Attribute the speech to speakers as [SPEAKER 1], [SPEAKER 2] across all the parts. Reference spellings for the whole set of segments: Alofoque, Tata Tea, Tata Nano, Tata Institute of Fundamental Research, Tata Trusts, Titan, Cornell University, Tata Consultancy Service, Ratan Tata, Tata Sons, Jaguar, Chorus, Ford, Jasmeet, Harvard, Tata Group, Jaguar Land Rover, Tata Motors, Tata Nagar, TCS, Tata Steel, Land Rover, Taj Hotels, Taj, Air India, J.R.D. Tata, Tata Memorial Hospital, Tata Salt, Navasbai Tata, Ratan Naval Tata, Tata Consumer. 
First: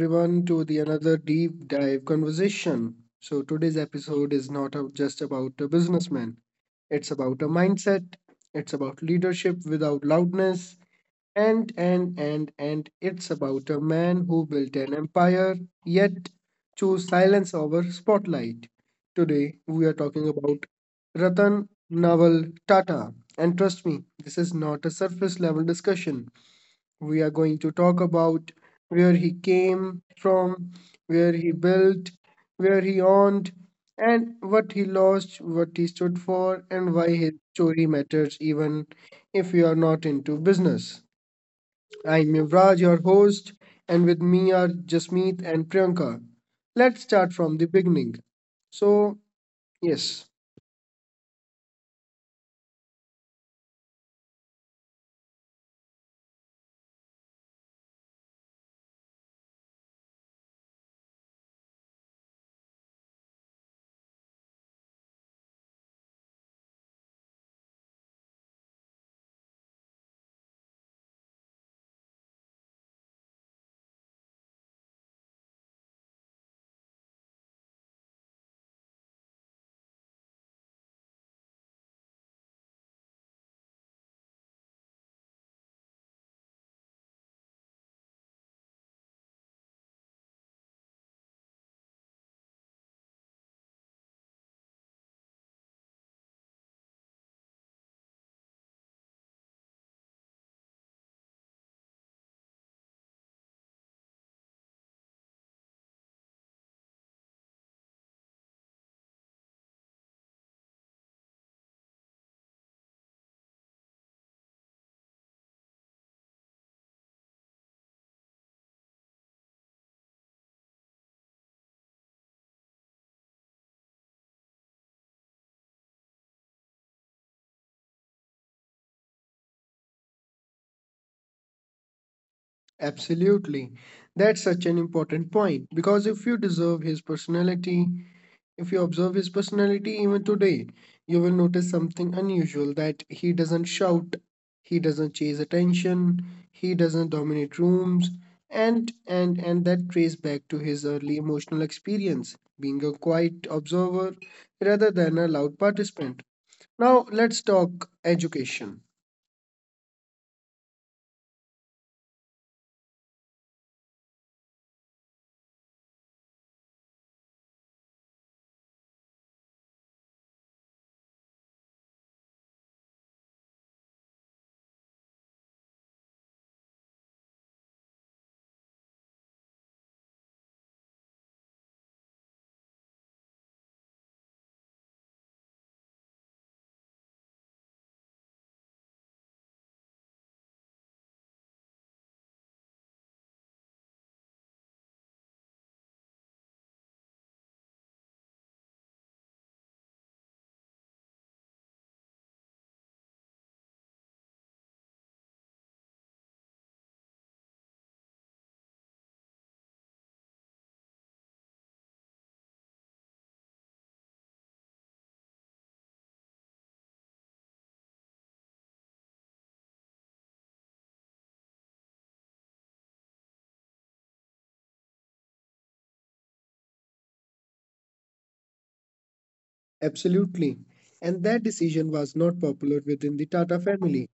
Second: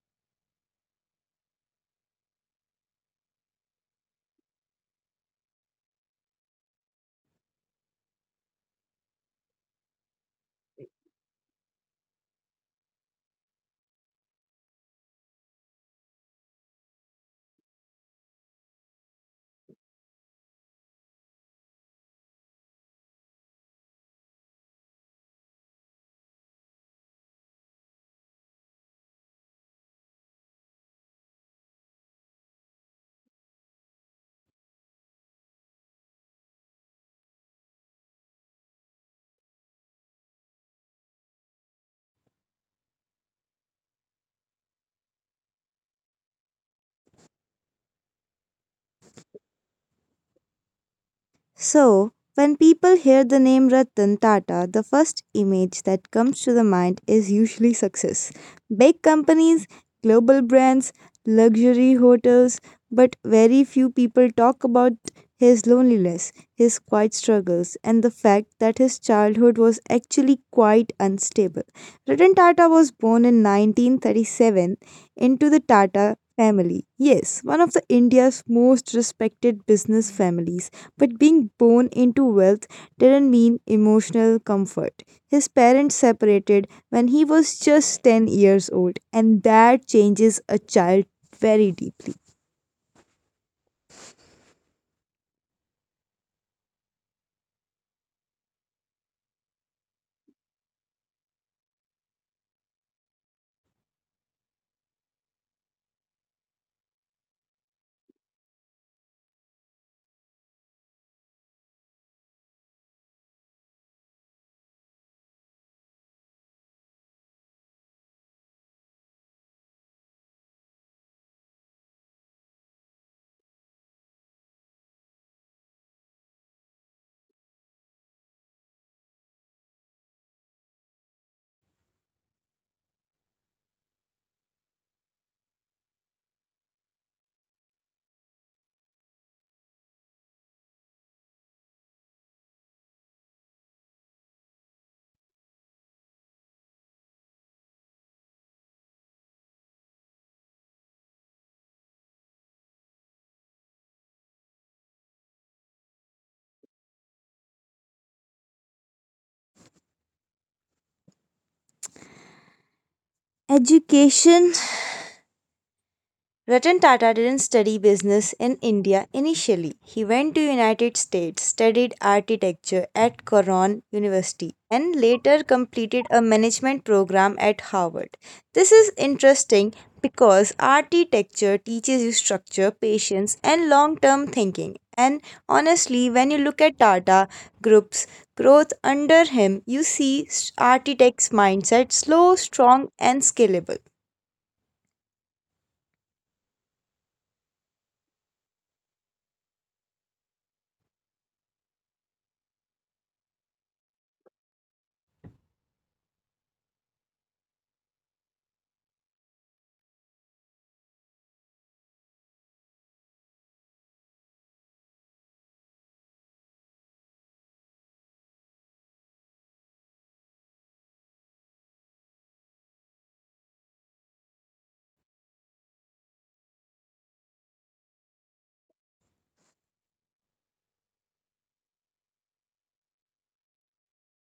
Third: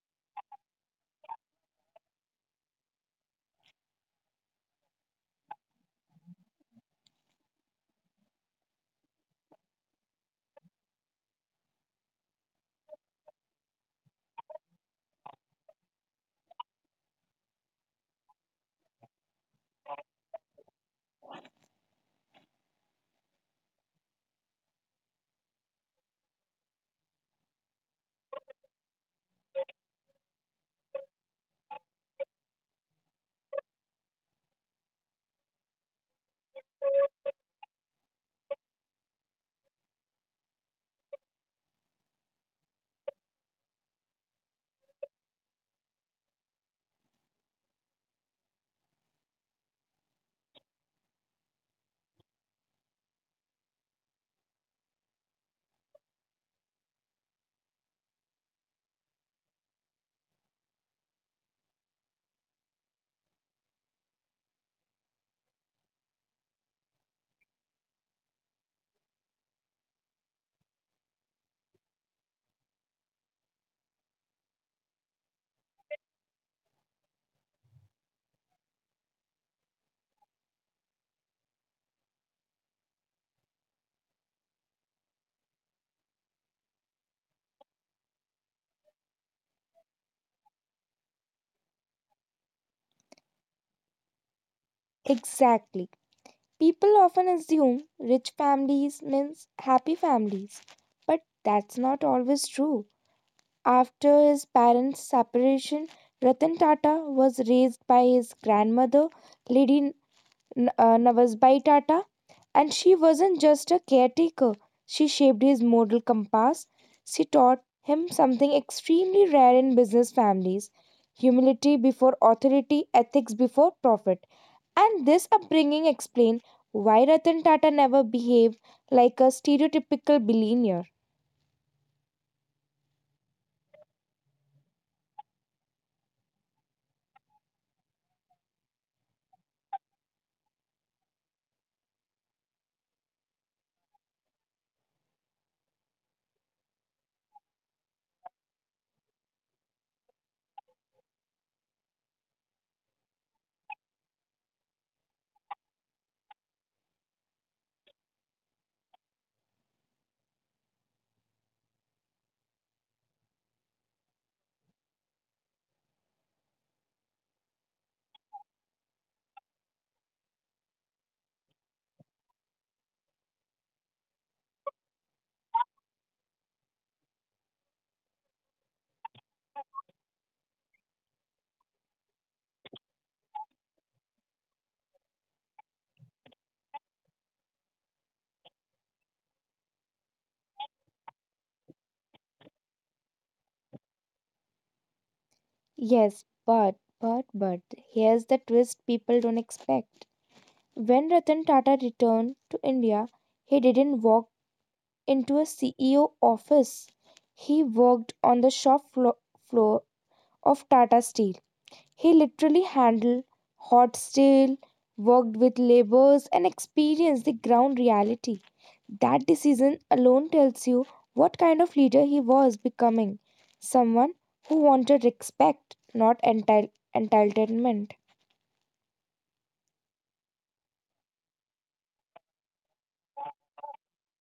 [SPEAKER 1] everyone to the another deep dive conversation. So today's episode is not just about a businessman. It's about a mindset. It's about leadership without loudness. And it's about a man who built an empire yet chose silence over spotlight. Today we are talking about Ratan Naval Tata. And trust me, this is not a surface level discussion. We are going to talk about where he came from, where he built, where he owned, and what he lost, what he stood for, and why his story matters even if you are not into business. I'm Yuvraj, your host, and with me are Jasmeet and Priyanka. Let's start from the beginning. So, yes,
[SPEAKER 2] So, when people hear the name Ratan Tata, the first image that comes to the mind is usually success. Big companies, global brands, luxury hotels, but very few people talk about his loneliness, his quiet struggles, and the fact that his childhood was actually quite unstable. Ratan Tata was born in 1937 into the Tata family. Yes, one of the India's most respected business families but being born into wealth didn't mean emotional comfort. His parents separated when he was just 10 years old, and that changes a child very deeply.
[SPEAKER 3] Exactly. People often assume rich families means happy families, but that's not always true. After his parents' separation, Ratan Tata was raised by his grandmother, Lady Navasbai Tata, and she wasn't just a caretaker. She shaped his moral compass. She taught him something extremely rare in business families: humility before authority, ethics before profit. And this upbringing explains why Ratan Tata never behaved like a stereotypical billionaire.
[SPEAKER 1] absolutely. That's such an important point, because if you deserve his personality, If you observe his personality even today, you will notice something unusual, that he doesn't shout, he doesn't chase attention, he doesn't dominate rooms, and that trace back to his early emotional experience, being a quiet observer rather than a loud participant. Now let's talk education.
[SPEAKER 2] Education Ratan Tata didn't study business in India initially. He went to United States, studied architecture at Cornell University, and later completed a management program at Harvard. This is interesting because architecture teaches you structure, patience, and long-term thinking. And honestly, when you look at Tata Group's growth under him, you see architects' mindset: slow, strong, and scalable.
[SPEAKER 3] Yes, but here's the twist people don't expect. When Ratan Tata returned to India, he didn't walk into a CEO office. He worked on the shop floor of Tata Steel. He literally handled hot steel, worked with laborers, and experienced the ground reality. That decision alone tells you what kind of leader he was becoming: someone who wanted respect, not entitlement.
[SPEAKER 1] Absolutely. And that decision was not popular within the Tata family.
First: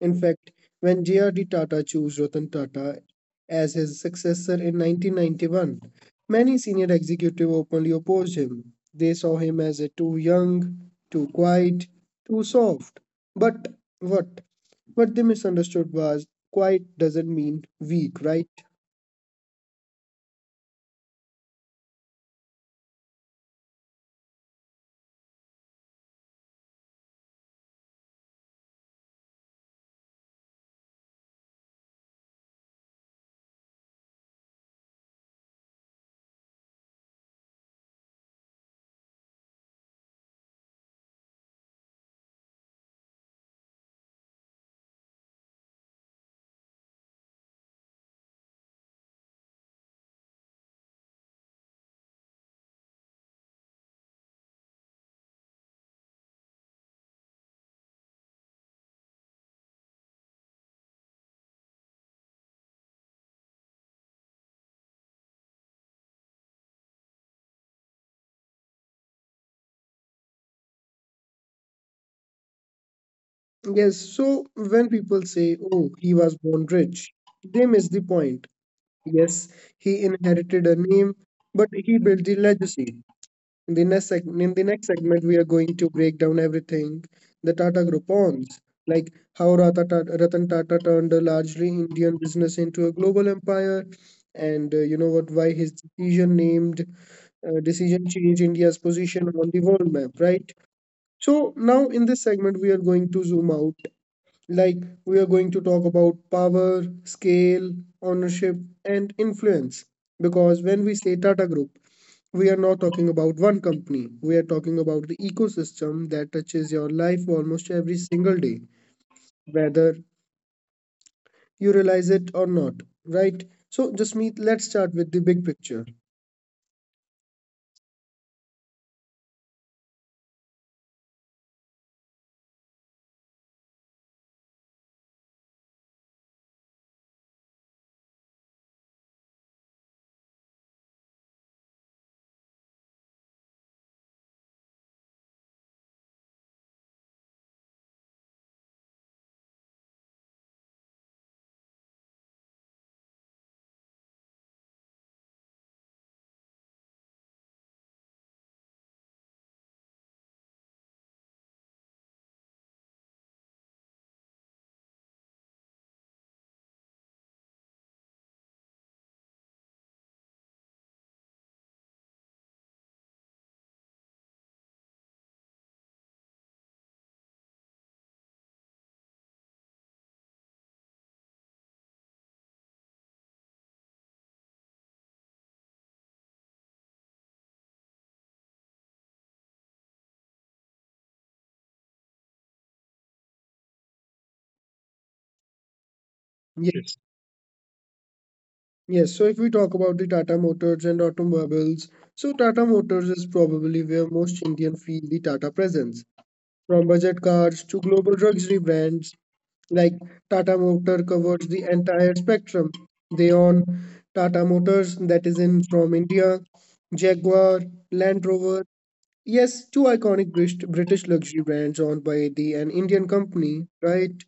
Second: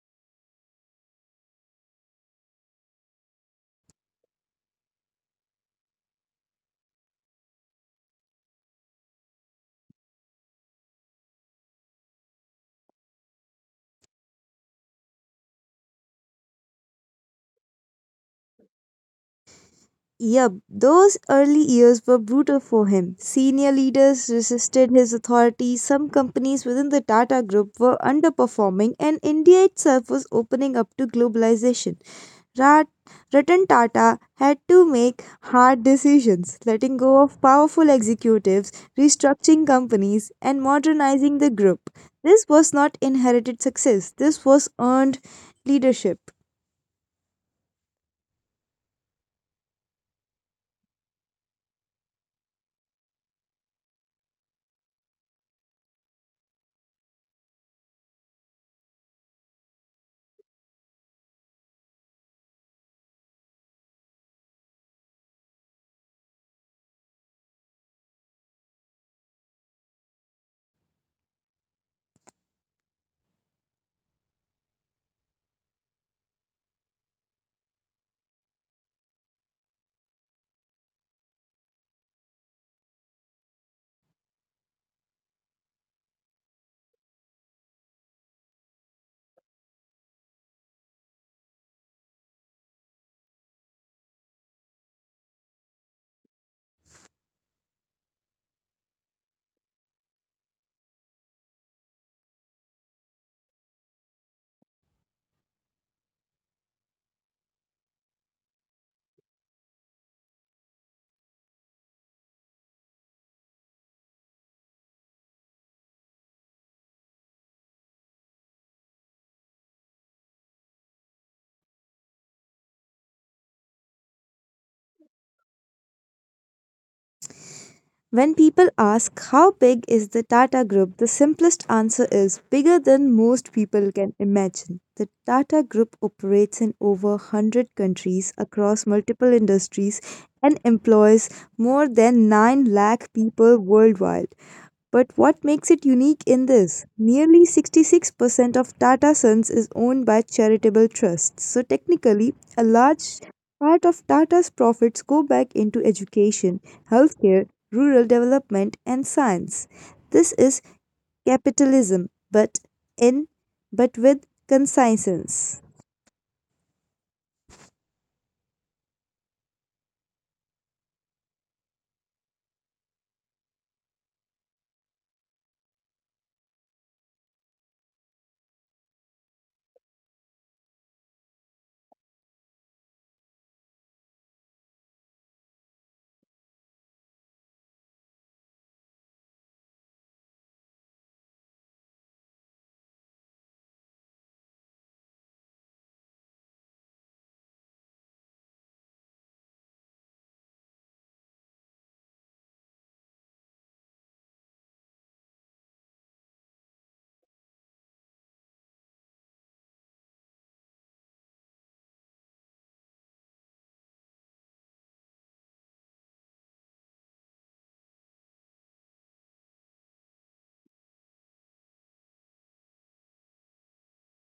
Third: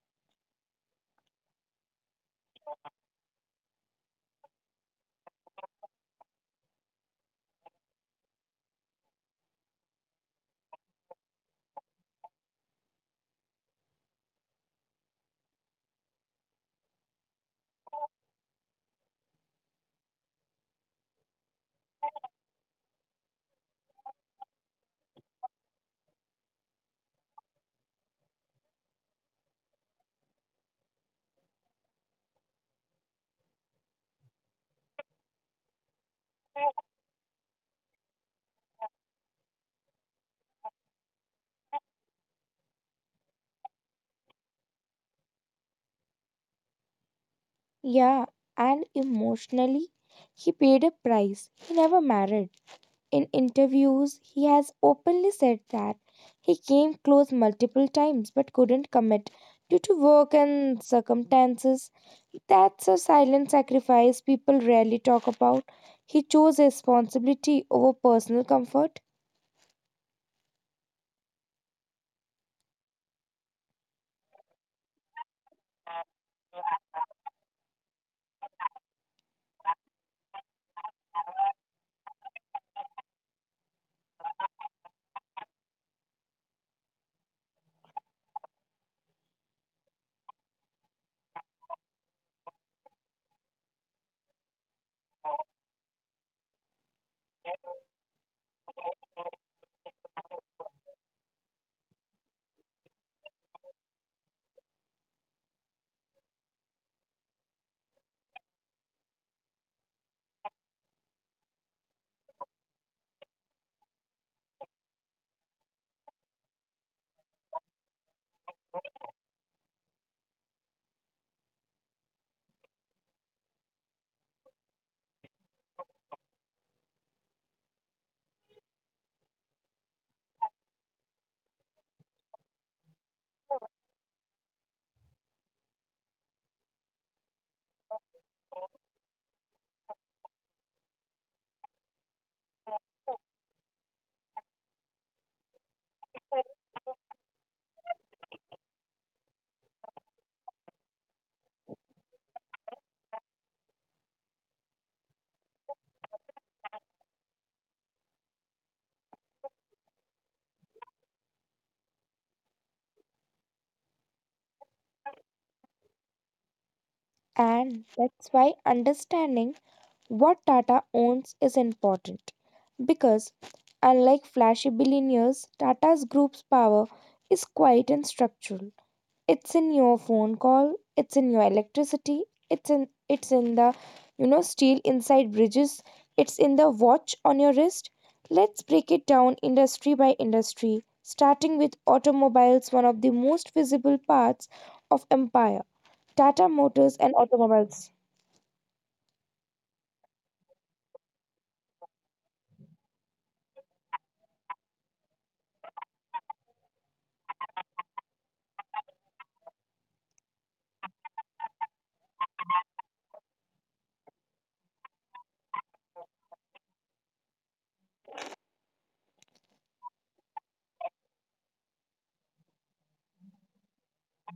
[SPEAKER 1] In fact, when J.R.D. Tata chose Ratan Tata as his successor in 1991, many senior executives openly opposed him. They saw him as a too young, too quiet, too soft. But what? What they misunderstood was quiet doesn't mean weak, right?
[SPEAKER 2] Yep, those early years were brutal for him. Senior leaders resisted his authority, some companies within the Tata Group were underperforming, and India itself was opening up to globalization. Rat- Ratan Tata had to make hard decisions, letting go of powerful executives, restructuring companies, and modernizing the group. This was not inherited success, this was earned leadership.
[SPEAKER 3] Yeah, and emotionally, he paid a price. He never married. In interviews, he has openly said that he came close multiple times but couldn't commit due to work and circumstances. That's a silent sacrifice people rarely talk about. He chose responsibility over personal comfort,
[SPEAKER 1] Yes, so when people say, oh, he was born rich, they miss the point. Yes, he inherited a name, but he built the legacy. In the next segment, we are going to break down everything the Tata Group owns, like how Ratan Tata turned a largely Indian business into a global empire, and you know what? Why his decision changed India's position on the world map, right? So now in this segment, we are going to zoom out, like, we are going to talk about power, scale, ownership, and influence. Because when we say Tata Group, we are not talking about one company. We are talking about the ecosystem that touches your life almost every single day, whether you realize it or not, right? So, Jasmeet, let's start with the big picture.
[SPEAKER 2] When people ask how big is the Tata Group, the simplest answer is bigger than most people can imagine. The Tata Group operates in over 100 countries across multiple industries and employs more than 9 lakh people worldwide. But what makes it unique in this? Nearly 66% of Tata Sons is owned by charitable trusts. So technically, a large part of Tata's profits go back into education, healthcare, rural development and science. This is capitalism, in but with conscience.
[SPEAKER 3] and that's why understanding what Tata owns is important. Because unlike flashy billionaires, Tata's group's power is quiet and structural. It's in your phone call, it's in your electricity, it's in the steel inside bridges, it's in the watch on your wrist. Let's break it down industry by industry, starting with automobiles, one of the most visible parts of empire. Tata Motors
[SPEAKER 1] Yes.
[SPEAKER 3] and automobiles.
[SPEAKER 1] Yes, so if we talk about the Tata Motors and automobiles, so Tata Motors is probably where most Indians feel the Tata presence. From budget cars to global luxury brands, like Tata Motor covers the entire spectrum. They own Tata Motors that is in from India, Jaguar, Land Rover. Yes, two iconic British luxury brands owned by the an Indian company, right?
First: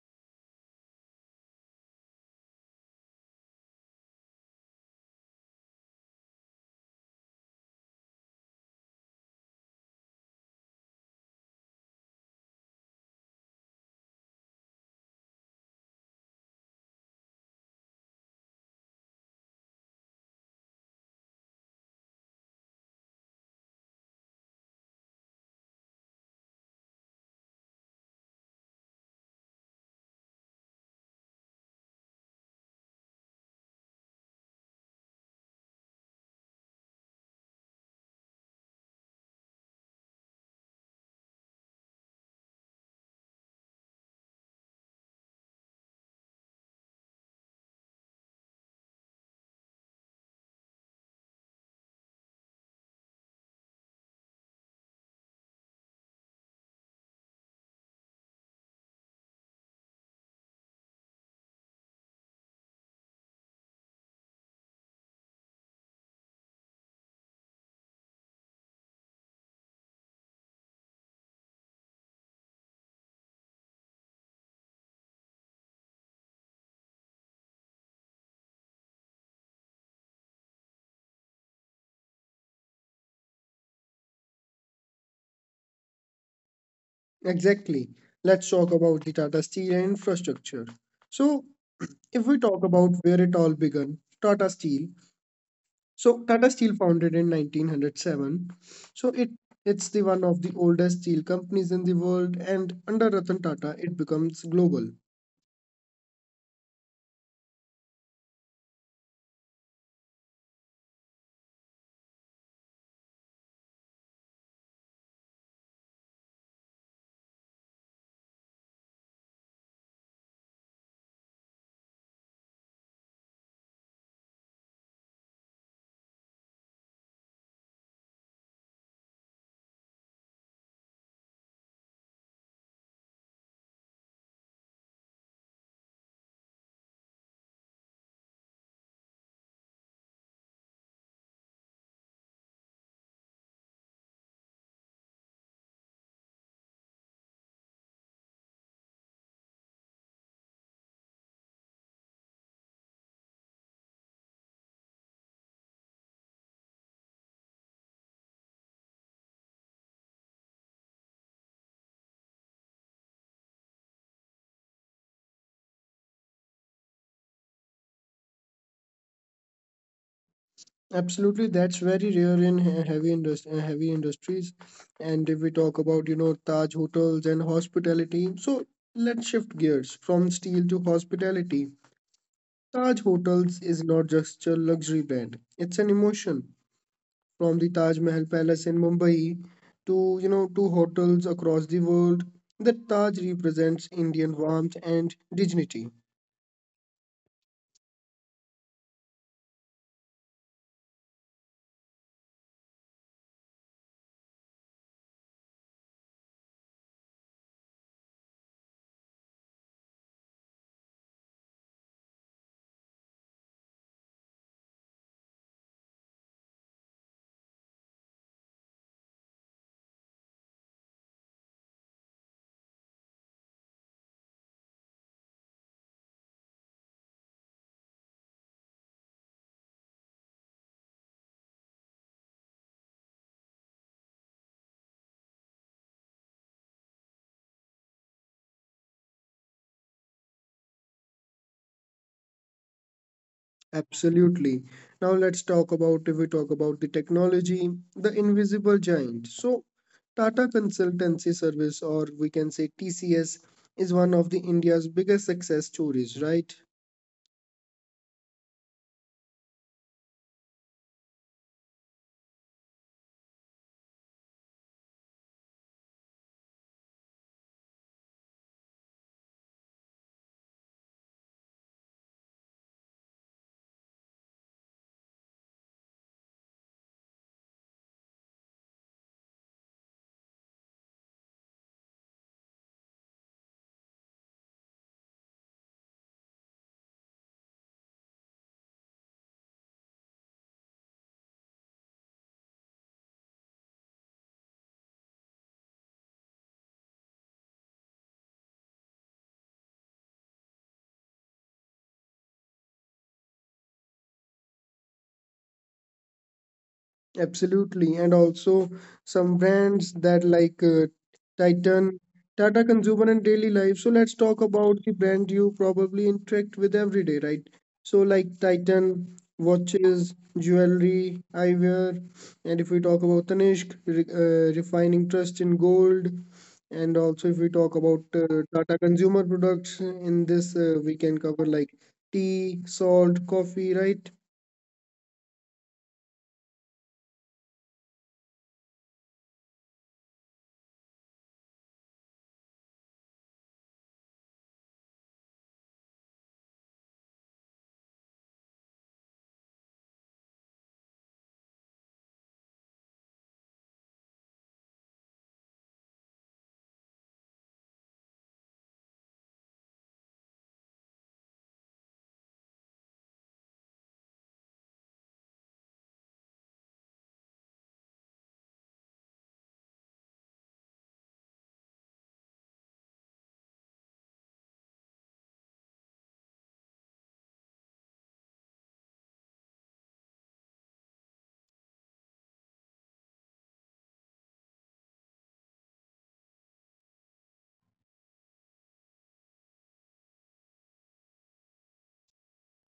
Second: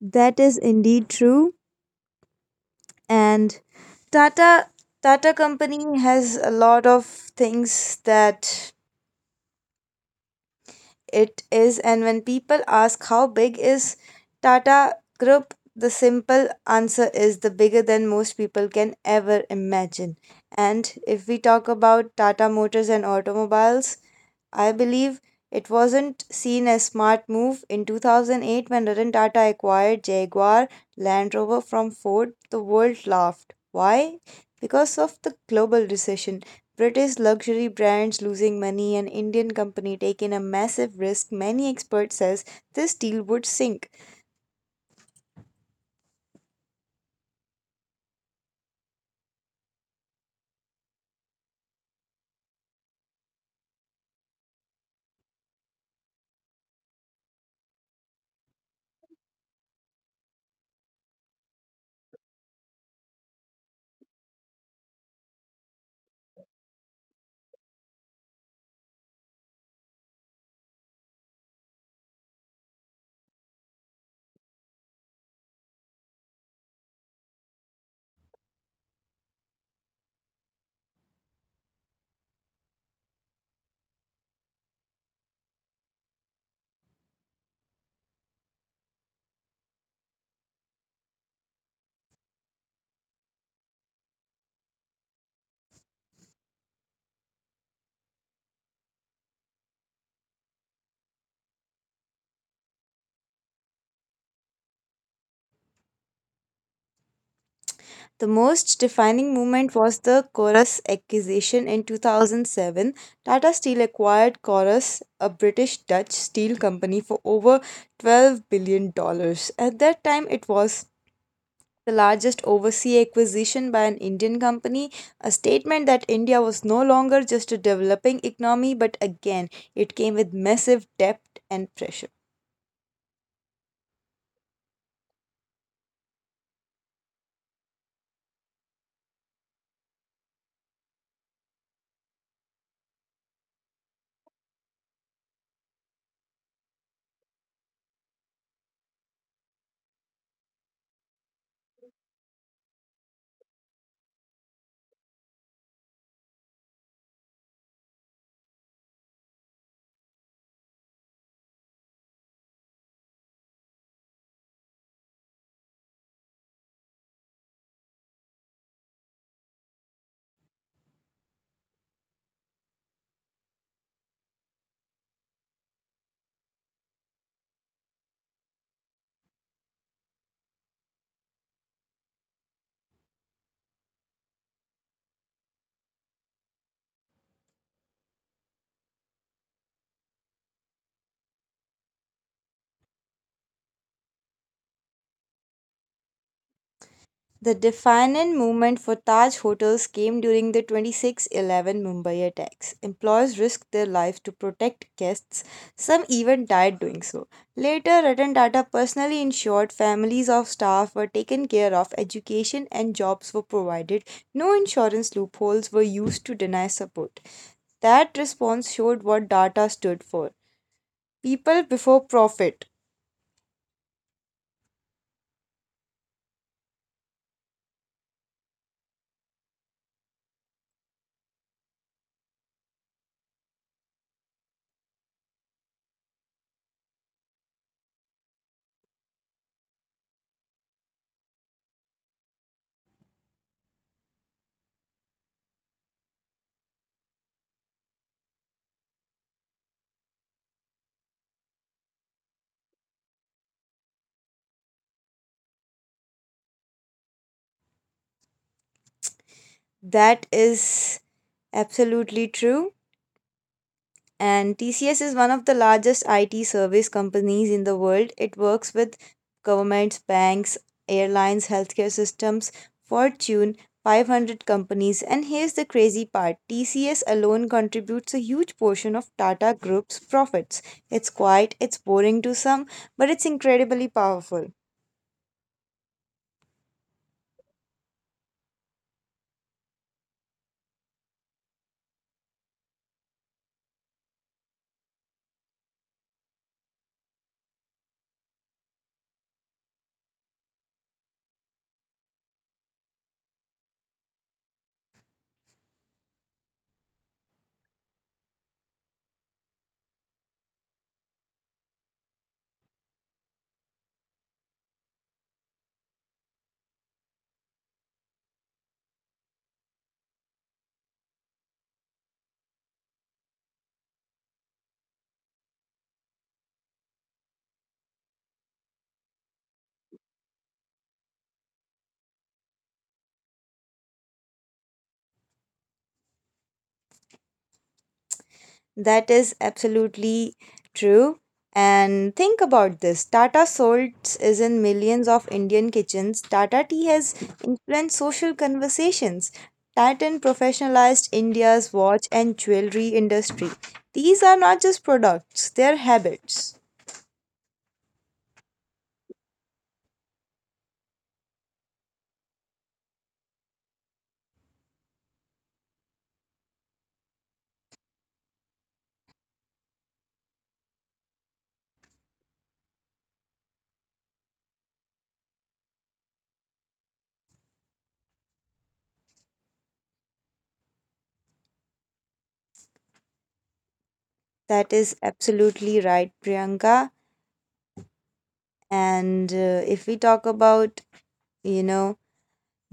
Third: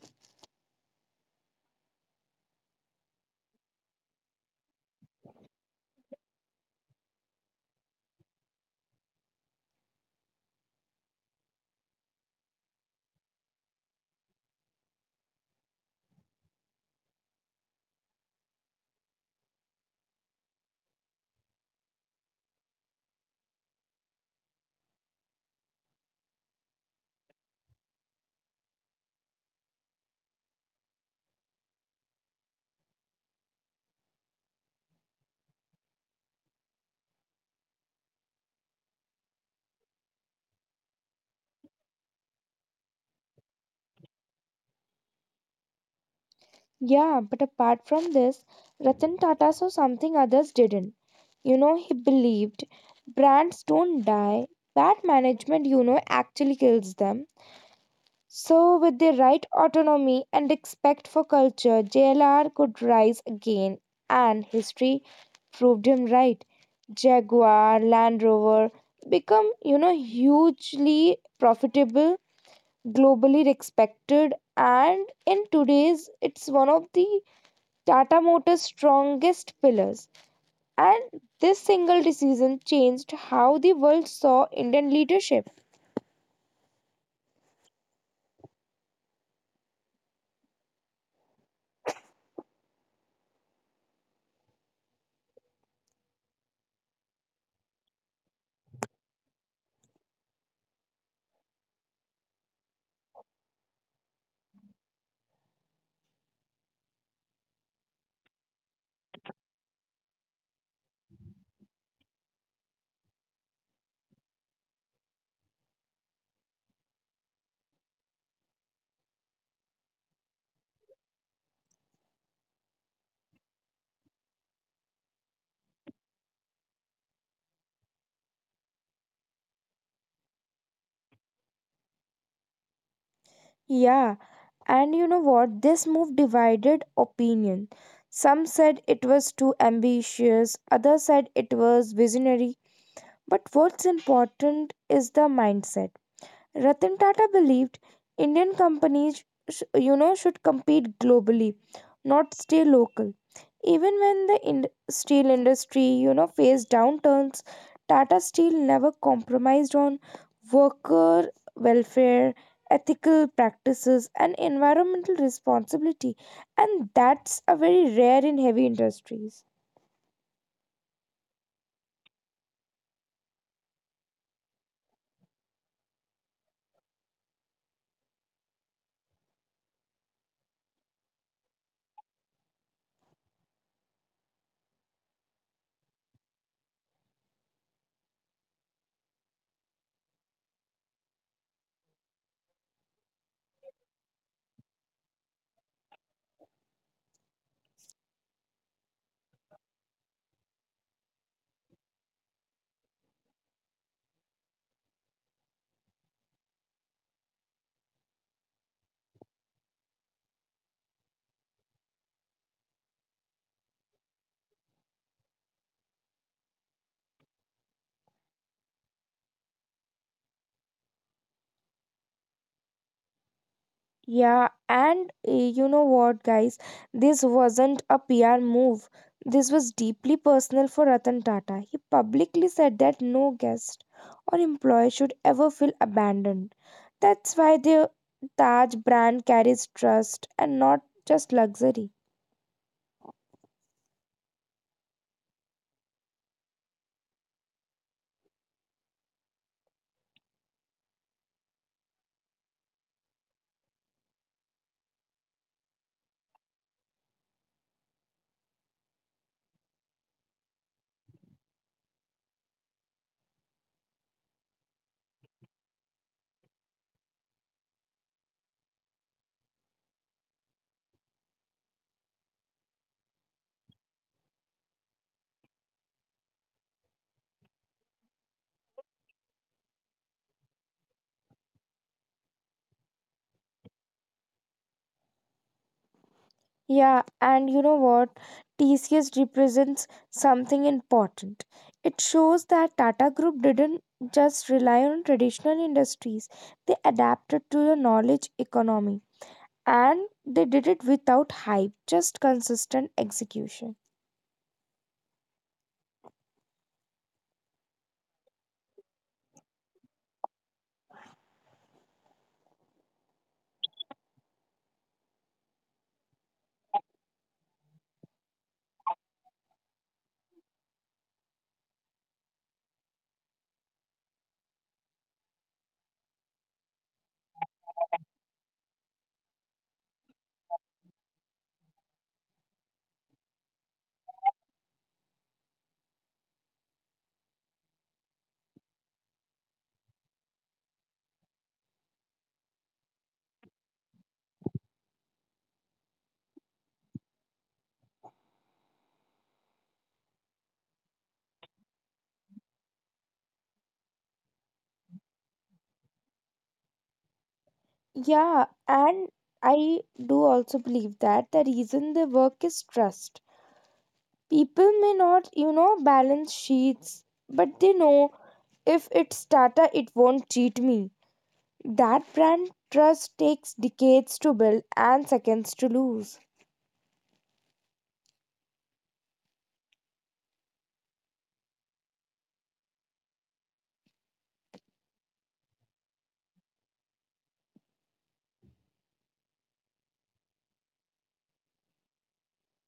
[SPEAKER 2] That is indeed true. And Tata Tata company has a lot of things that it is. And when people ask how big is Tata Group, the simple answer is the bigger than most people can ever imagine. And if we talk about Tata Motors and automobiles, I believe it wasn't seen as smart move in 2008 when Ratan Tata acquired Jaguar Land Rover from Ford. The world laughed. Why? Because of the global recession, British luxury brands losing money, and Indian company taking a massive risk. Many experts says this deal would sink.
[SPEAKER 3] Yeah, but apart from this, Ratan Tata saw something others didn't. You know, he believed brands don't die. Bad management, you know, actually kills them. So, with the right autonomy and respect for culture, JLR could rise again, and history proved him right. Jaguar, Land Rover become, you know, hugely profitable, globally respected, and in today's, it's one of the Tata Motors' strongest pillars. And this single decision changed how the world saw Indian leadership.
[SPEAKER 1] Exactly. Let's talk about the Tata Steel and infrastructure. So, if we talk about where it all began, Tata Steel. So Tata Steel founded in 1907. So it's the one of the oldest steel companies in the world, and under Ratan Tata, it becomes global.
[SPEAKER 2] The most defining moment was the Chorus acquisition in 2007. Tata Steel acquired Chorus, a British Dutch steel company, for over $12 billion dollars. At that time, it was the largest overseas acquisition by an Indian company, a statement that India was no longer just a developing economy, but again, it came with massive debt and pressure.
[SPEAKER 3] Yeah. And you know what? This move divided opinion. Some said it was too ambitious, others said it was visionary. But what's important is the mindset. Ratan Tata believed Indian companies you know should compete globally, not stay local. Even when the steel industry, you know, faced downturns, Tata Steel never compromised on worker welfare, ethical practices and environmental responsibility, and that's a very rare in heavy industries.
[SPEAKER 1] Absolutely, that's very rare in heavy heavy industries. And if we talk about Taj hotels and hospitality, so let's shift gears from steel to hospitality. Taj Hotels is not just a luxury brand; it's an emotion. From the Taj Mahal Palace in Mumbai to hotels across the world, the Taj represents Indian warmth and dignity.
[SPEAKER 2] The defiant movement for Taj Hotels came during the 2611 Mumbai attacks. Employees risked their life to protect guests. Some even died doing so. Later, Ratan Tata personally ensured families of staff were taken care of, education and jobs were provided. No insurance loopholes were used to deny support. That response showed what Tata stood for. People before profit.
[SPEAKER 3] Yeah, and you know what, guys? This wasn't a PR move. This was deeply personal for Ratan Tata. He publicly said that no guest or employee should ever feel abandoned. That's why the Taj brand carries trust and not just luxury.
[SPEAKER 1] Absolutely. Now let's talk about if we talk about the technology, the invisible giant. So Tata Consultancy Service, or we can say TCS, is one of the India's biggest success stories, right?
[SPEAKER 2] That is absolutely true. And TCS is one of the largest IT service companies in the world. It works with governments, banks, airlines, healthcare systems, Fortune 500 companies. And here's the crazy part: TCS alone contributes a huge portion of Tata Group's profits. It's quiet, it's boring to some, but it's incredibly powerful.
[SPEAKER 3] Yeah, and you know what? TCS represents something important. It shows that Tata Group didn't just rely on traditional industries, they adapted to the knowledge economy. And they did it without hype, just consistent execution.
[SPEAKER 1] Absolutely, and also some brands that like Titan, Tata Consumer, and Daily Life. So let's talk about the brand you probably interact with every day, right? So like Titan watches, jewelry, eyewear, and if we talk about Tanishq, refining trust in gold, and also if we talk about Tata Consumer products. In this, we can cover like tea, salt, coffee, right?
[SPEAKER 2] That is absolutely true. And think about this: Tata Salt is in millions of Indian kitchens. Tata Tea has influenced social conversations. Titan professionalized India's watch and jewelry industry. These are not just products, they are habits.
[SPEAKER 3] Yeah, and I do also believe that the reason they work is trust. People may not, you know, balance sheets, but they know if it's Tata, it won't cheat me. That brand trust takes decades to build and seconds to lose.
[SPEAKER 2] That is absolutely right, Priyanka. And if we talk about, you know,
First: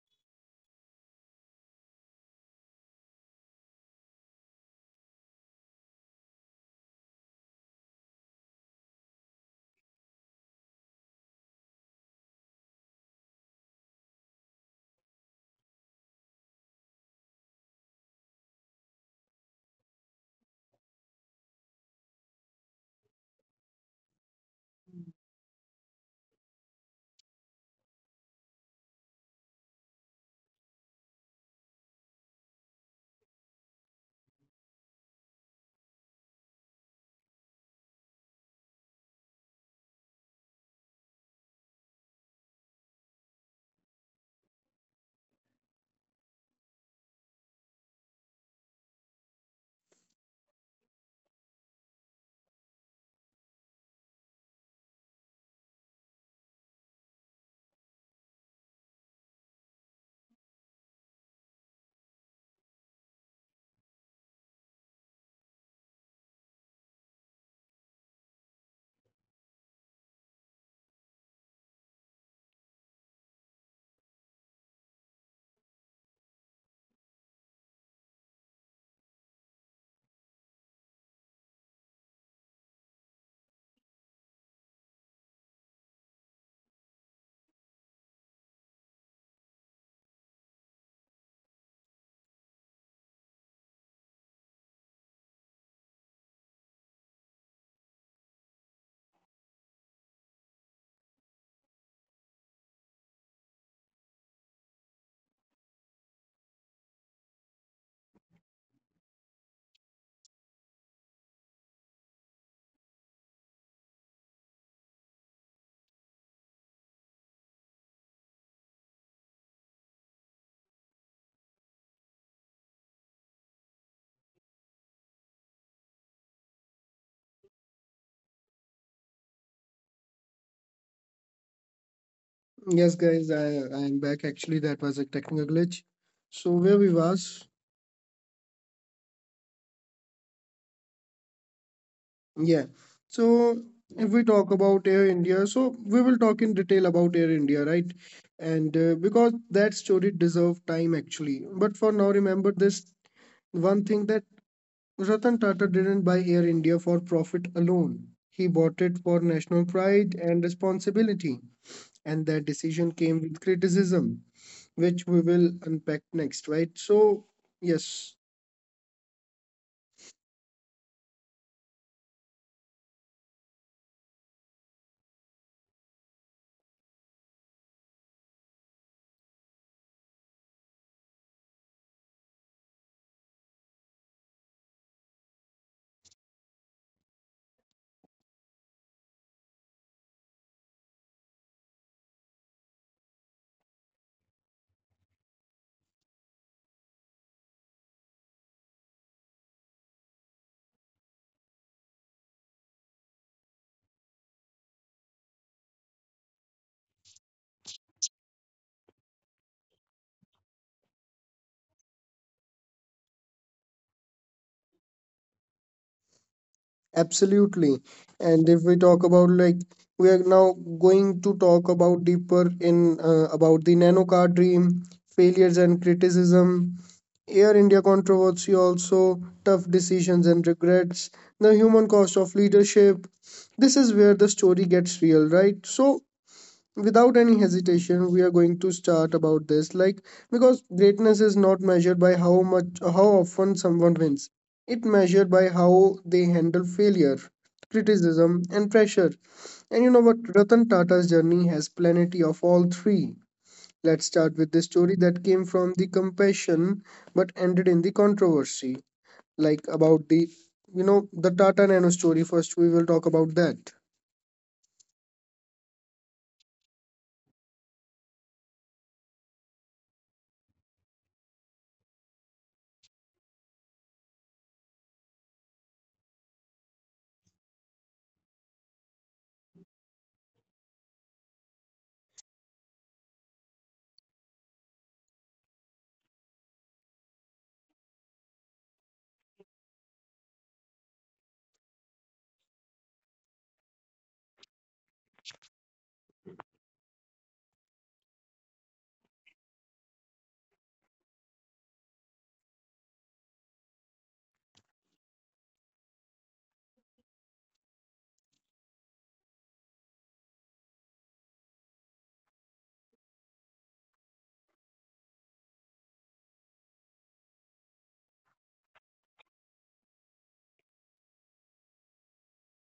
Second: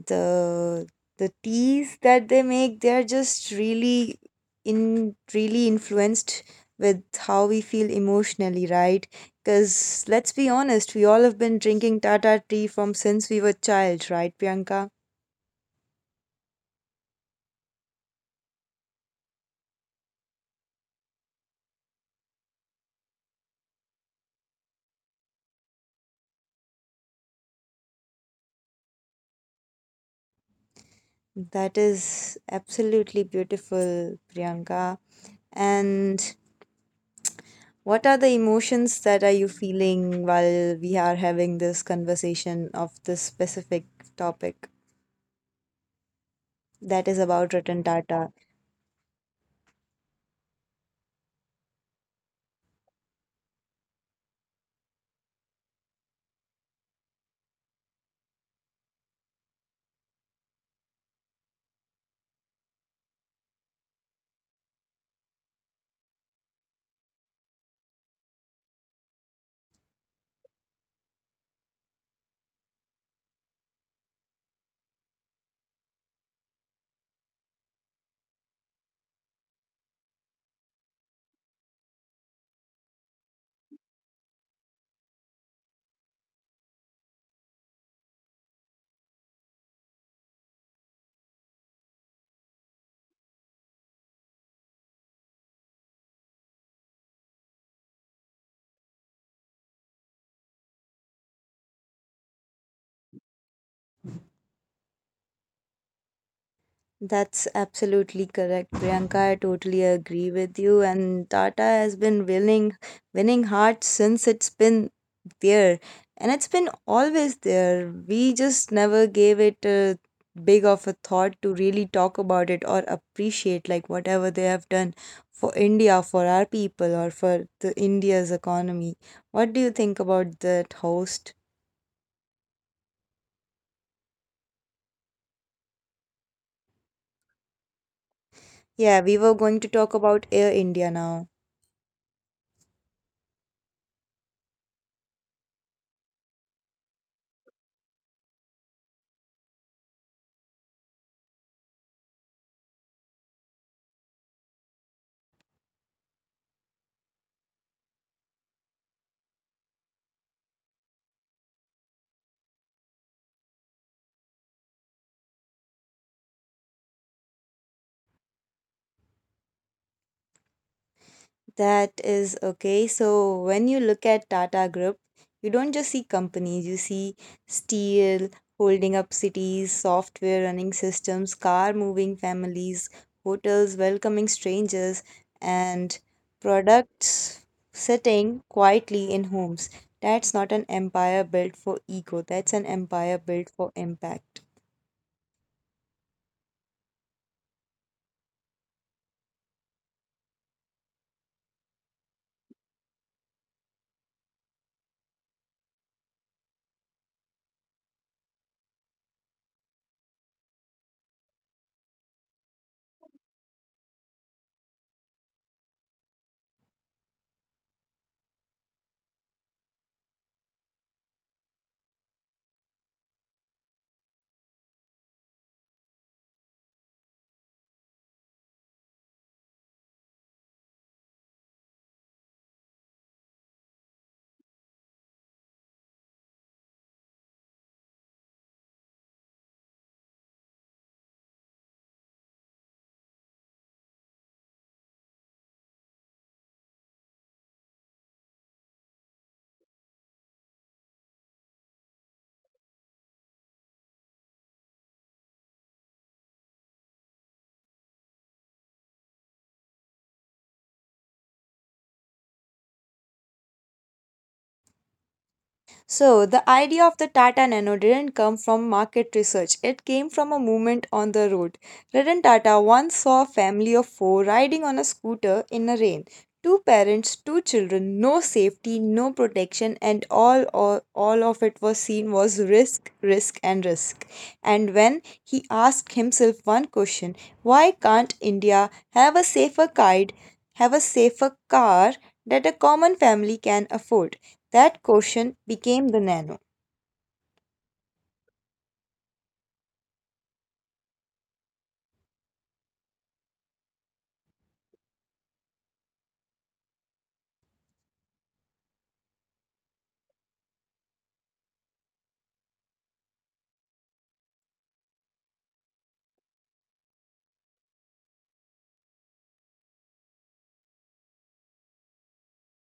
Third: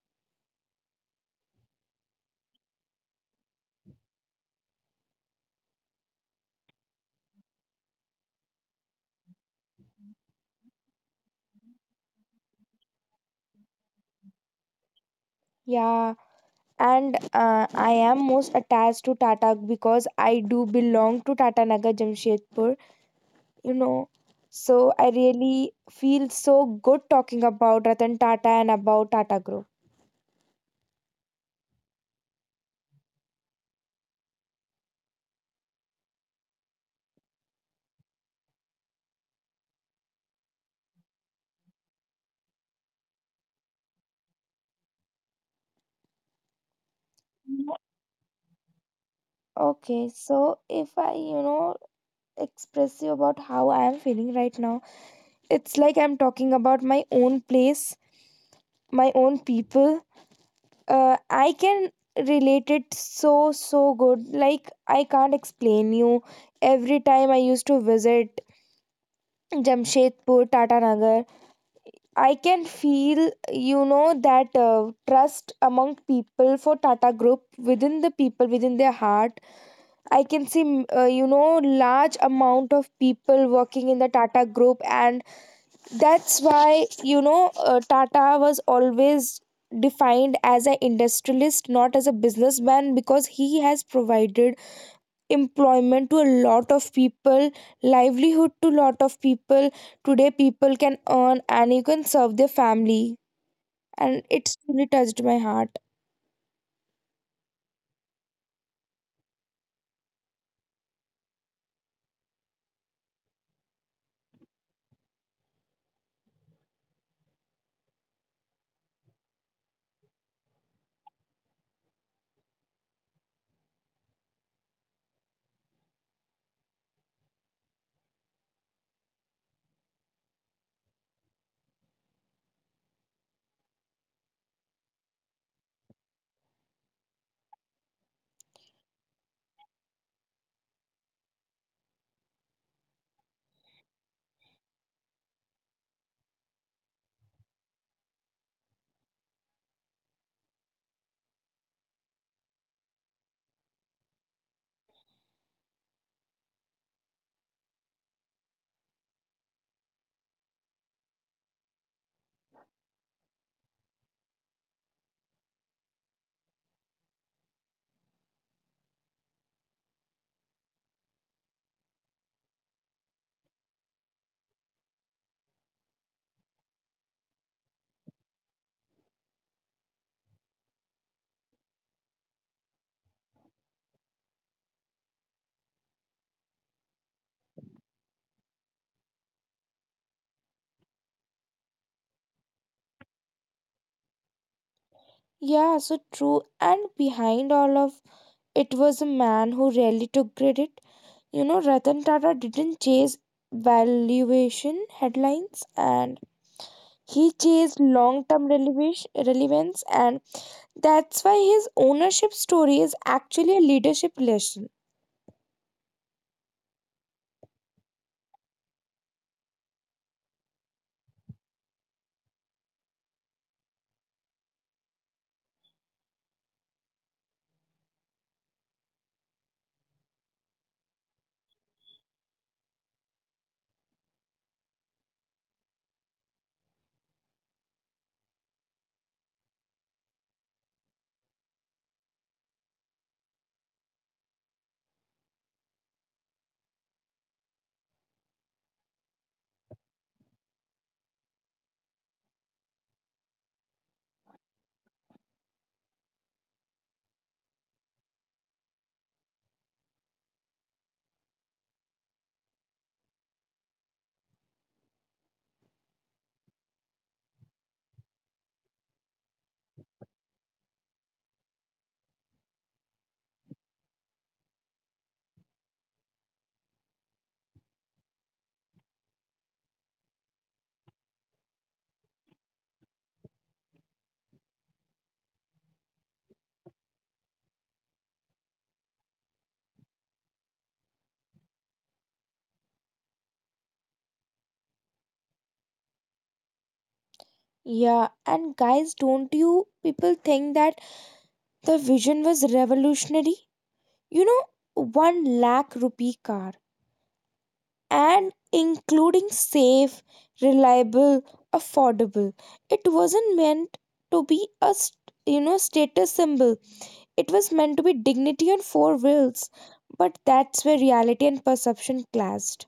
[SPEAKER 2] the the teas that they make, they are just really in really influenced with how we feel emotionally, right? Because let's be honest, we all have been drinking Tata tea from since we were child, right, Priyanka?
[SPEAKER 3] Yeah, and I am most attached to Tata because I do belong to Tata Nagar Jamshedpur, you know. So I really feel so good talking about Ratan Tata and about Tata Group.
[SPEAKER 2] That is absolutely beautiful, Priyanka. And what are the emotions that are you feeling while we are having this conversation of this specific topic that is about Ratan Tata?
[SPEAKER 3] Okay, so if I, you know, express you about how I am feeling right now, it's like I'm talking about my own place, my own people, I can relate it so so good. Like I can't explain you. Every time I used to visit Jamshedpur, Tata Nagar, I can feel, you know, that trust among people for Tata Group within the people within their heart. I can see you know, large amount of people working in the Tata Group, and that's why, you know, Tata was always defined as an industrialist, not as a businessman, because he has provided employment to a lot of people, livelihood to lot of people. Today, people can earn and you can serve their family. And it's really touched my heart.
[SPEAKER 2] That's absolutely correct, Priyanka. I totally agree with you. And Tata has been winning hearts since it's been there, and it's been always there. We just never gave it a big of a thought to really talk about it or appreciate like whatever they have done for India, for our people, or for the India's economy. What do you think about that, host?
[SPEAKER 1] Yes, guys, I am back. Actually, that was a technical glitch. So where we was?
[SPEAKER 2] Yeah, we were going to talk about Air India now.
[SPEAKER 1] Yeah. So if we talk about Air India, so we will talk in detail about Air India, right? And because that story deserves time, actually. But for now, remember this one thing, that Ratan Tata didn't buy Air India for profit alone. He bought it for national pride and responsibility. And that decision came with criticism, which we will unpack next, right? So, yes.
[SPEAKER 2] That is okay. So when you look at Tata Group, you don't just see companies, you see steel holding up cities, software running systems, car moving families, hotels welcoming strangers, and products sitting quietly in homes. That's not an empire built for ego, that's an empire built for impact.
[SPEAKER 3] Yeah, so true. And behind all of it was a man who rarely took credit. You know, Ratan Tata didn't chase valuation headlines, and he chased long term relevance, and that's why his ownership story is actually a leadership lesson.
[SPEAKER 1] Absolutely. And if we talk about, like, we are now going to talk about deeper in, about the Nano car dream, failures and criticism, Air India controversy also, tough decisions and regrets, the human cost of leadership. This is where the story gets real, right? So without any hesitation we are going to start about this, like, because greatness is not measured by how often someone wins, it measured by how they handle failure, criticism and pressure. And you know what? Ratan Tata's journey has plenty of all three. Let's start with the story that came from the compassion but ended in the controversy, like about the you know the Tata Nano story. First we will talk about that.
[SPEAKER 2] So, the idea of the Tata Nano didn't come from market research, it came from a movement on the road. Ratan Tata once saw a family of four riding on a scooter in a rain. Two parents, two children, no safety, no protection, and all of it was seen was risk, risk, and risk. And when he asked himself one question: why can't India have a safer guide, have a safer car that a common family can afford? That caution became the nano.
[SPEAKER 3] Yeah, and guys, don't you people think that the vision was revolutionary? You know, one lakh rupee car and including safe, reliable, affordable. It wasn't meant to be a you know status symbol. It was meant to be dignity on four wheels. But that's where reality and perception clashed.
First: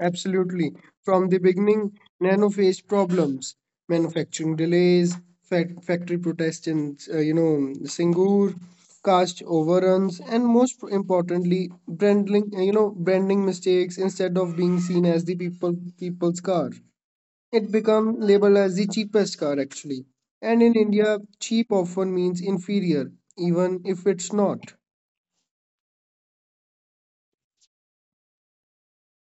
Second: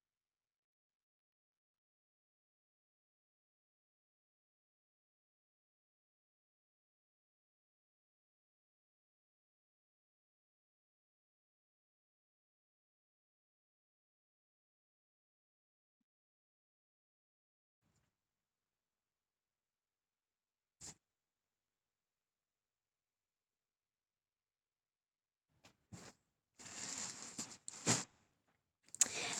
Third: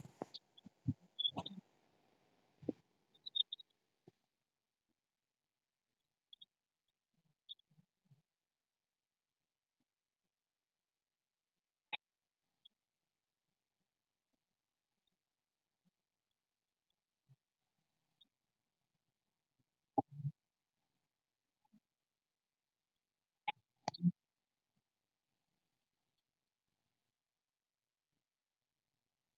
[SPEAKER 1] Absolutely. From the beginning, Nano faced problems, manufacturing delays, factory protests in, Singur, cost overruns, and most importantly, branding, branding mistakes. Instead of being seen as the people's car, it become labeled as the cheapest car, actually. And in India, cheap often means inferior, even if it's not.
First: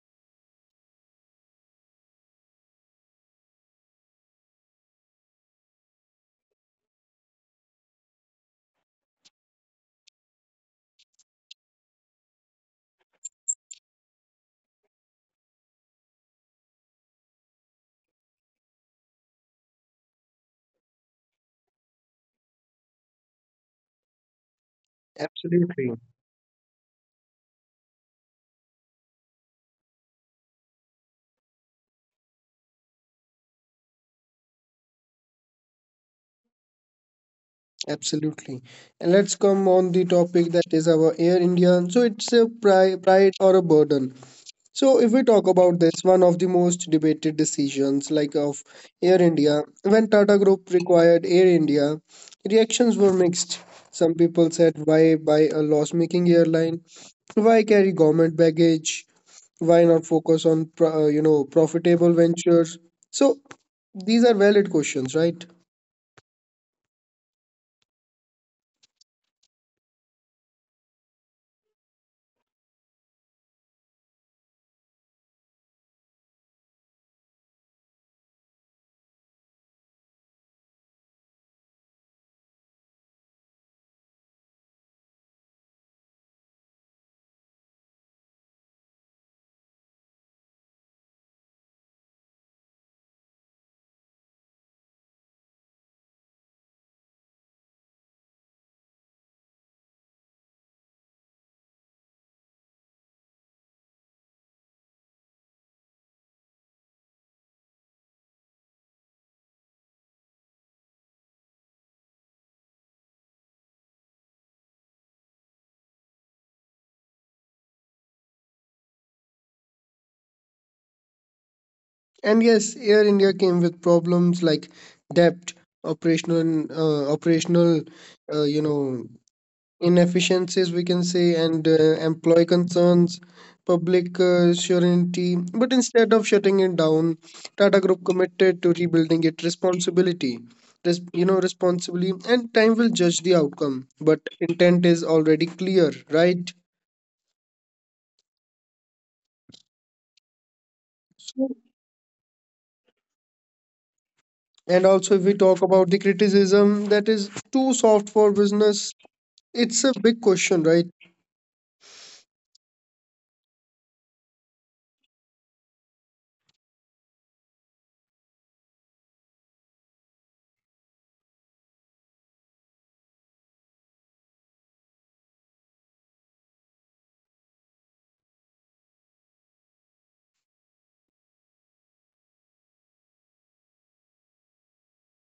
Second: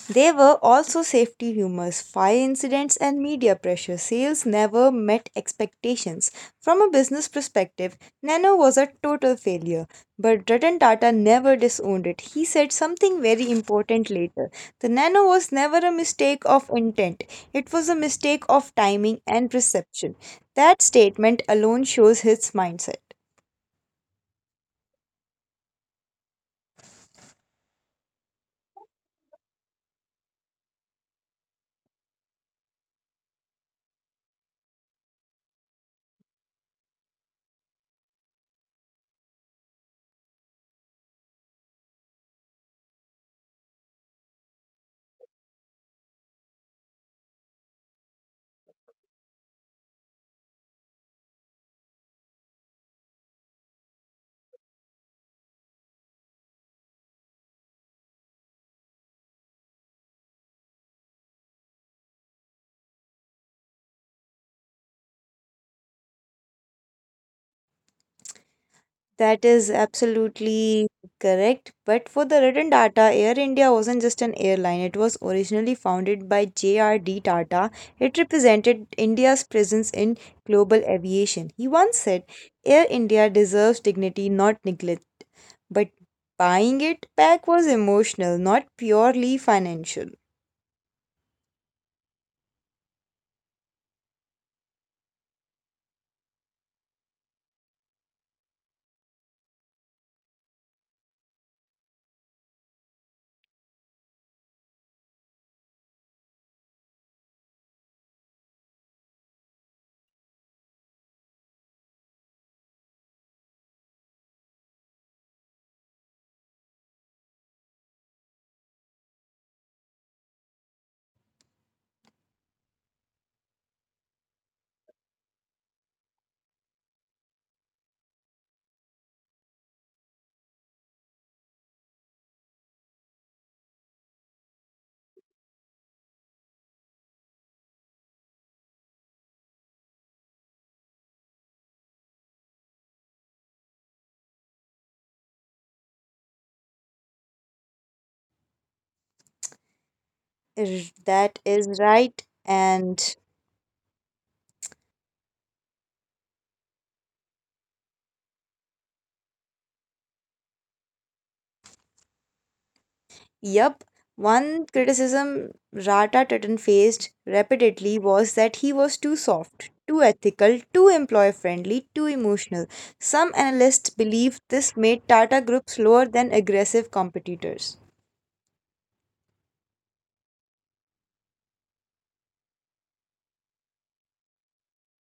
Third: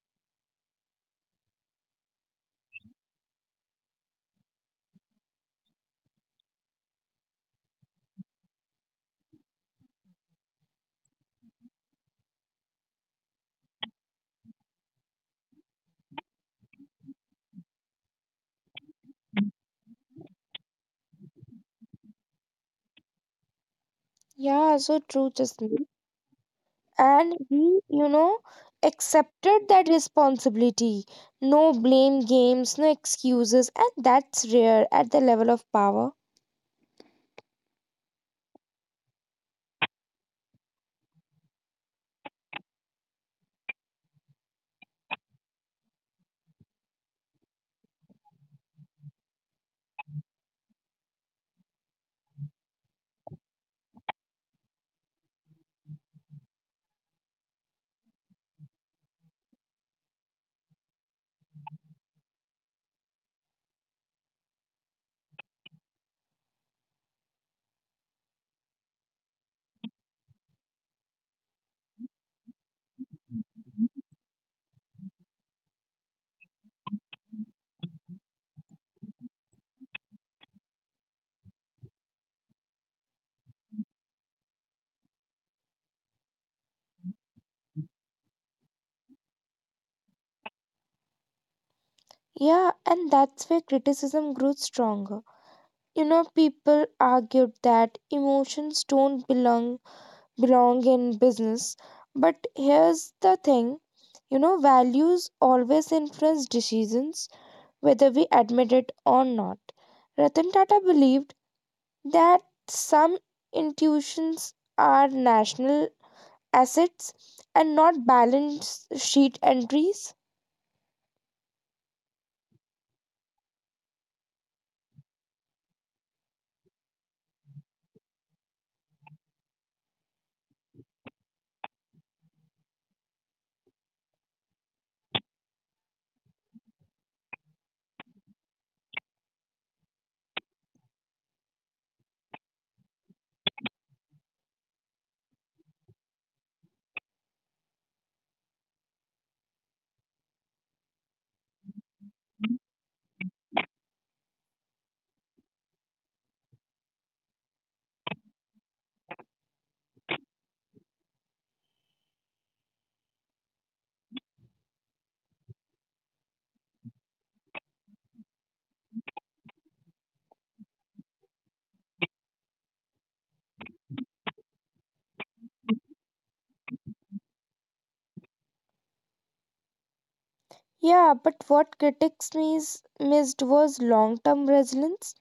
[SPEAKER 2] There were also safety rumors, fire incidents, and media pressure. Sales never met expectations. From a business perspective, Nano was a total failure. But Ratan Tata never disowned it. He said something very important later. The Nano was never a mistake of intent, it was a mistake of timing and perception. That statement alone shows his mindset.
[SPEAKER 3] Yeah, so true. Just
[SPEAKER 1] Absolutely.
[SPEAKER 3] and we, you know, accepted that responsibility, no blame games, no excuses, and that's rare at the level of power.
[SPEAKER 1] Absolutely. And let's come on the topic that is our Air India. So it's a pride or a burden. So if we talk about this, one of the most debated decisions, like, of Air India, when Tata Group required Air India, reactions were mixed. Some people said, why buy a loss-making airline? Why carry government baggage? Why not focus on profitable ventures? So these are valid questions, right?
[SPEAKER 2] That is absolutely correct. But for the written data, Air India wasn't just an airline. It was originally founded by J.R.D. Tata. It represented India's presence in global aviation. He once said, Air India deserves dignity, not neglect. But buying it back was emotional, not purely financial.
[SPEAKER 3] Yeah, and that's where criticism grew stronger. You know, people argued that emotions don't belong in business, but here's the thing, you know, values always influence decisions, whether we admit it or not. Ratan Tata believed that some institutions are national assets and not balance sheet entries.
[SPEAKER 1] And yes, Air India came with problems like debt, operational, uh, you know, inefficiencies, we can say, and employee concerns, public surety. But instead of shutting it down, Tata Group committed to rebuilding it responsibility, res- you know, responsibly. And time will judge the outcome, but intent is already clear, right?
[SPEAKER 2] That
[SPEAKER 1] So,
[SPEAKER 2] is right. And
[SPEAKER 1] and also, if we talk about the criticism, that is too soft for business. It's a big question, right?
[SPEAKER 2] yep, one criticism Rata Titan faced repeatedly was that he was too soft, too ethical, too employer friendly, too emotional. Some analysts believe this made Tata Group slower than aggressive competitors.
[SPEAKER 3] Yeah, but what critics missed was long term resilience.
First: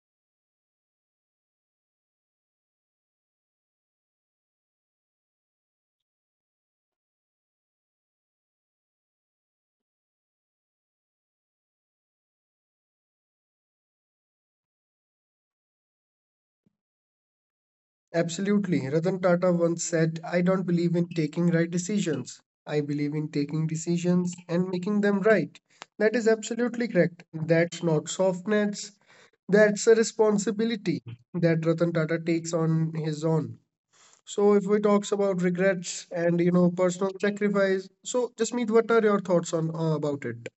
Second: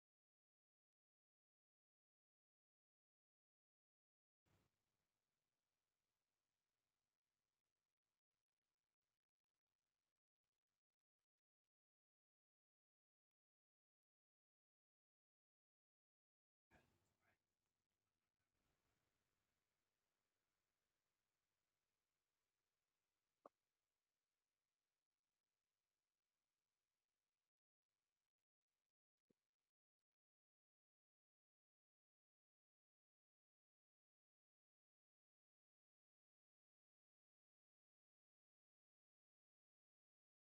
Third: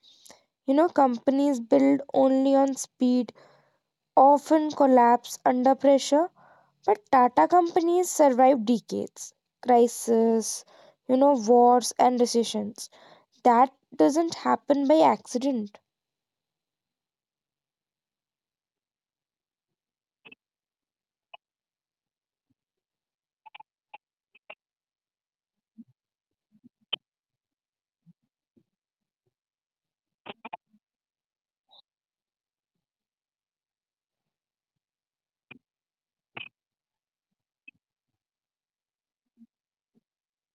[SPEAKER 3] You know, companies build only on speed often collapse under pressure, but Tata companies survive decades, crisis, you know, wars, and recessions. That doesn't happen by accident.
[SPEAKER 1] Absolutely. Ratan Tata once said, I don't believe in taking right decisions. I believe in taking decisions and making them right. That is absolutely correct. That's not softness. That's a responsibility that Ratan Tata takes on his own. So if we talks about regrets and personal sacrifice, so Jasmeet, what are your thoughts on, about it?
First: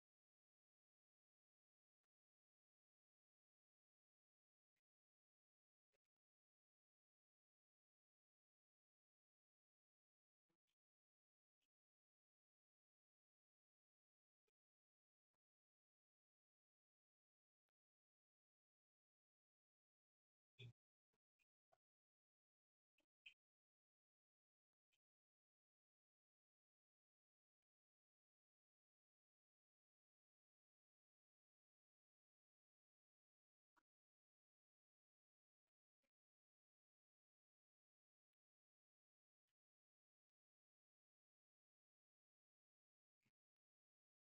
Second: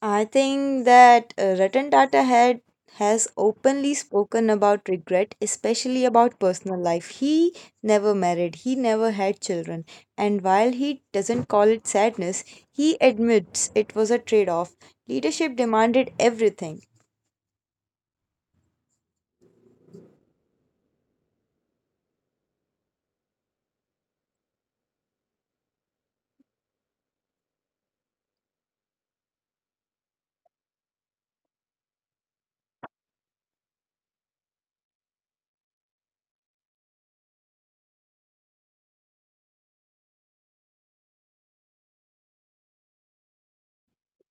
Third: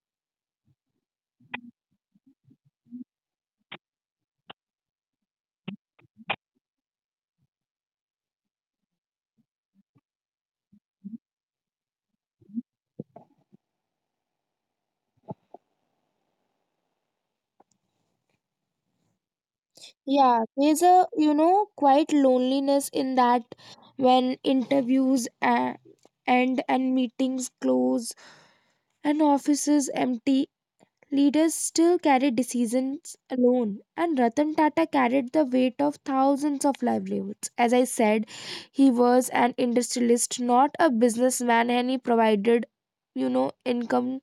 [SPEAKER 2] I think that Ratan Tata had has openly spoken about regret, especially about personal life. He never married, he never had children, and while he doesn't call it sadness, he admits it was a trade-off. Leadership demanded everything.
[SPEAKER 3] Yeah, there's a, you know, quite loneliness in that when interviews end and meetings close and offices empty. Leaders still carry decisions alone, and Ratan Tata carried the weight of thousands of livelihoods. As I said, he was an industrialist, not a businessman, and he provided, you know, income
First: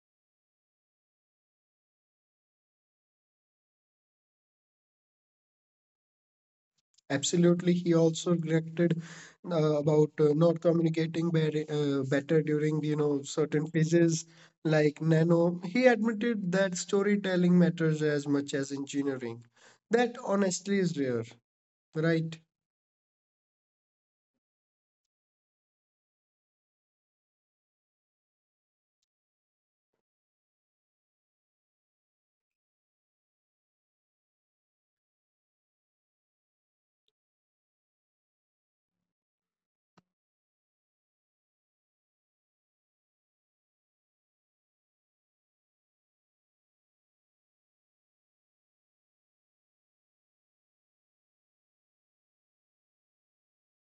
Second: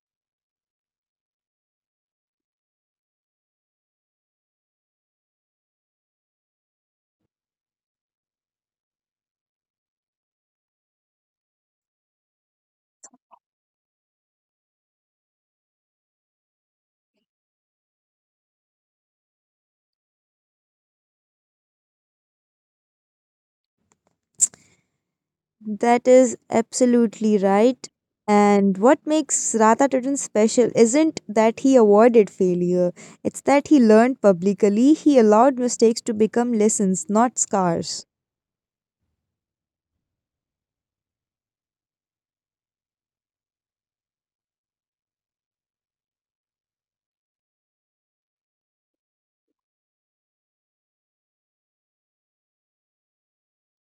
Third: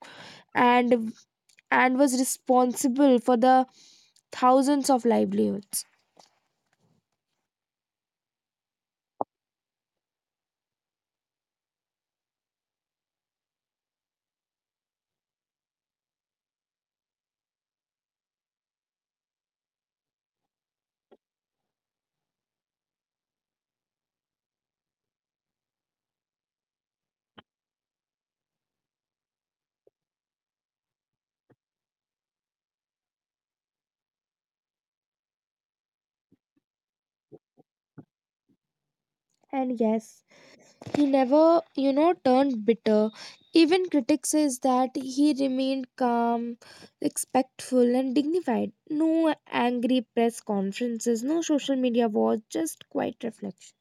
[SPEAKER 3] and and was responsible for the thousands of livelihoods.
[SPEAKER 1] Absolutely. He also regretted, about, not communicating better during, certain phases like Nano. He admitted that storytelling matters as much as engineering. That honestly is rare, right?
[SPEAKER 2] That is absolutely right. And what makes Radha Tatan special isn't that he avoided failure. It's that he learned publicly. He allowed mistakes to become lessons, not scars.
[SPEAKER 3] And yes, he never, you know, turned bitter. Even critics says that he remained calm, respectful, and dignified. No angry press conferences, no social media wars, just quiet reflection.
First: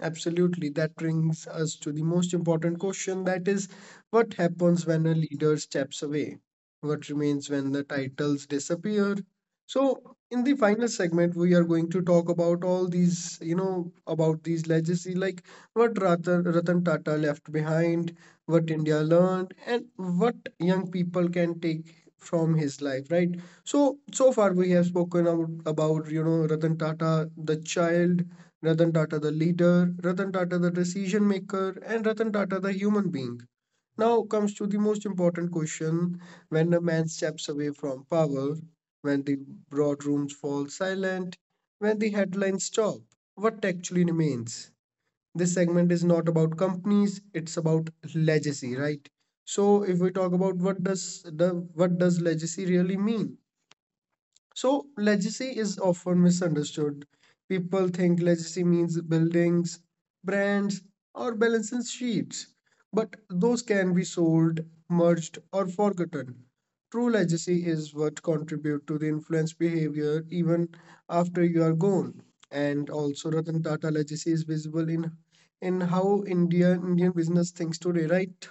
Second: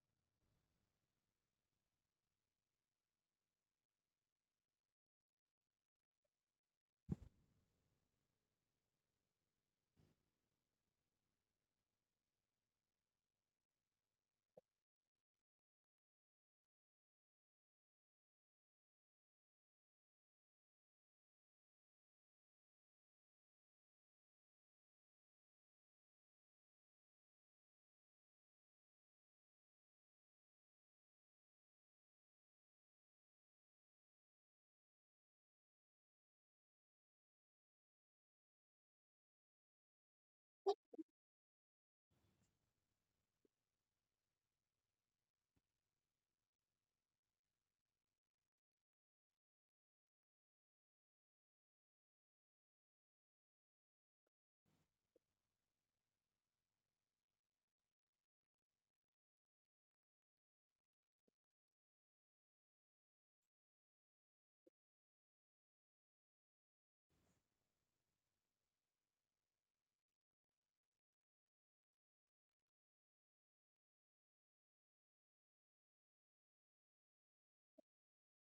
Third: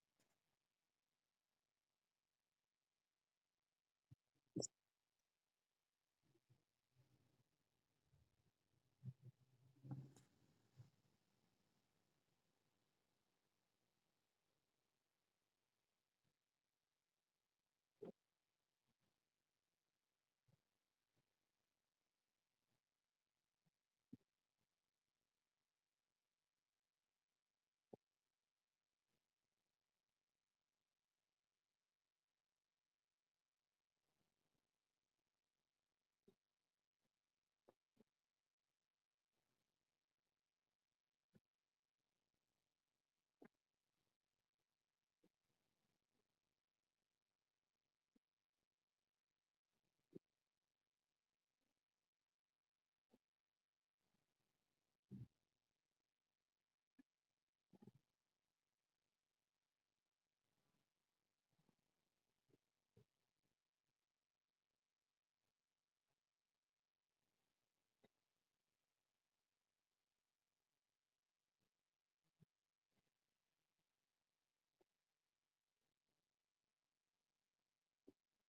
[SPEAKER 1] Absolutely. That brings us to the most important question, that is, what happens when a leader steps away? What remains when the titles disappear? So, in the final segment, we are going to talk about all these, about these legacy, like what Ratan Tata left behind, what India learned, and what young people can take from his life, right? So, so far we have spoken about Ratan Tata, the child, Ratan Tata the leader, Ratan Tata the decision maker, and Ratan Tata the human being. Now comes to the most important question, when a man steps away from power, when the broad rooms fall silent, when the headlines stop, what actually remains? This segment is not about companies, it's about legacy, right? So if we talk about what does legacy really mean? So, legacy is often misunderstood. People think legacy means buildings, brands, or balance sheets, but those can be sold, merged, or forgotten. True legacy is what contribute to the influence behavior even after you are gone. And also, Ratan Tata legacy is visible in how India Indian business thinks today, right?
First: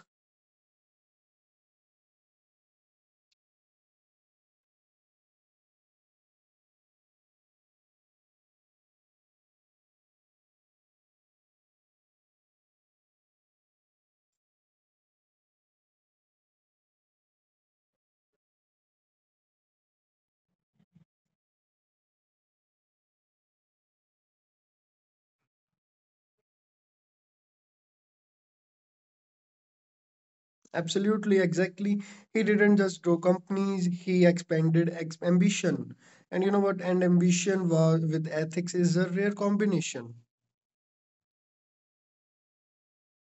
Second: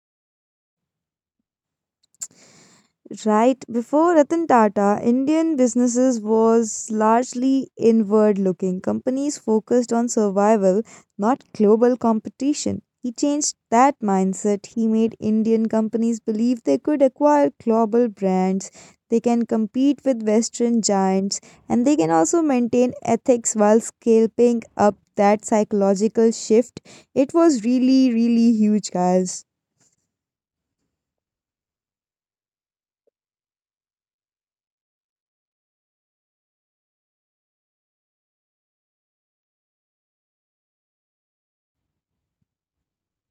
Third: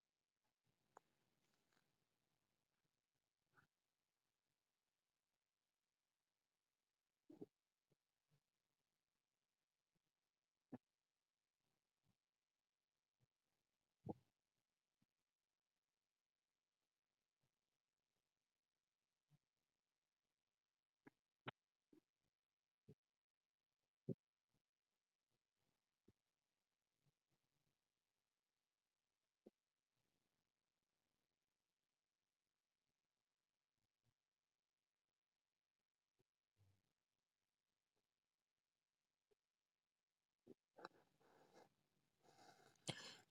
[SPEAKER 2] Right before Ratan Tata, Indian businesses was largely inward looking. Companies focused on survival, not global competition. He changed that mindset. He made Indian companies believe they could acquire global brands, they can compete with Western giants, and they can also maintain ethics while scaling up that psychological shift. It was really, really huge, guys.
[SPEAKER 1] Absolutely, exactly. He didn't just grow companies, he expanded ex ambition. And you know what? And ambition was with ethics is a rare combination.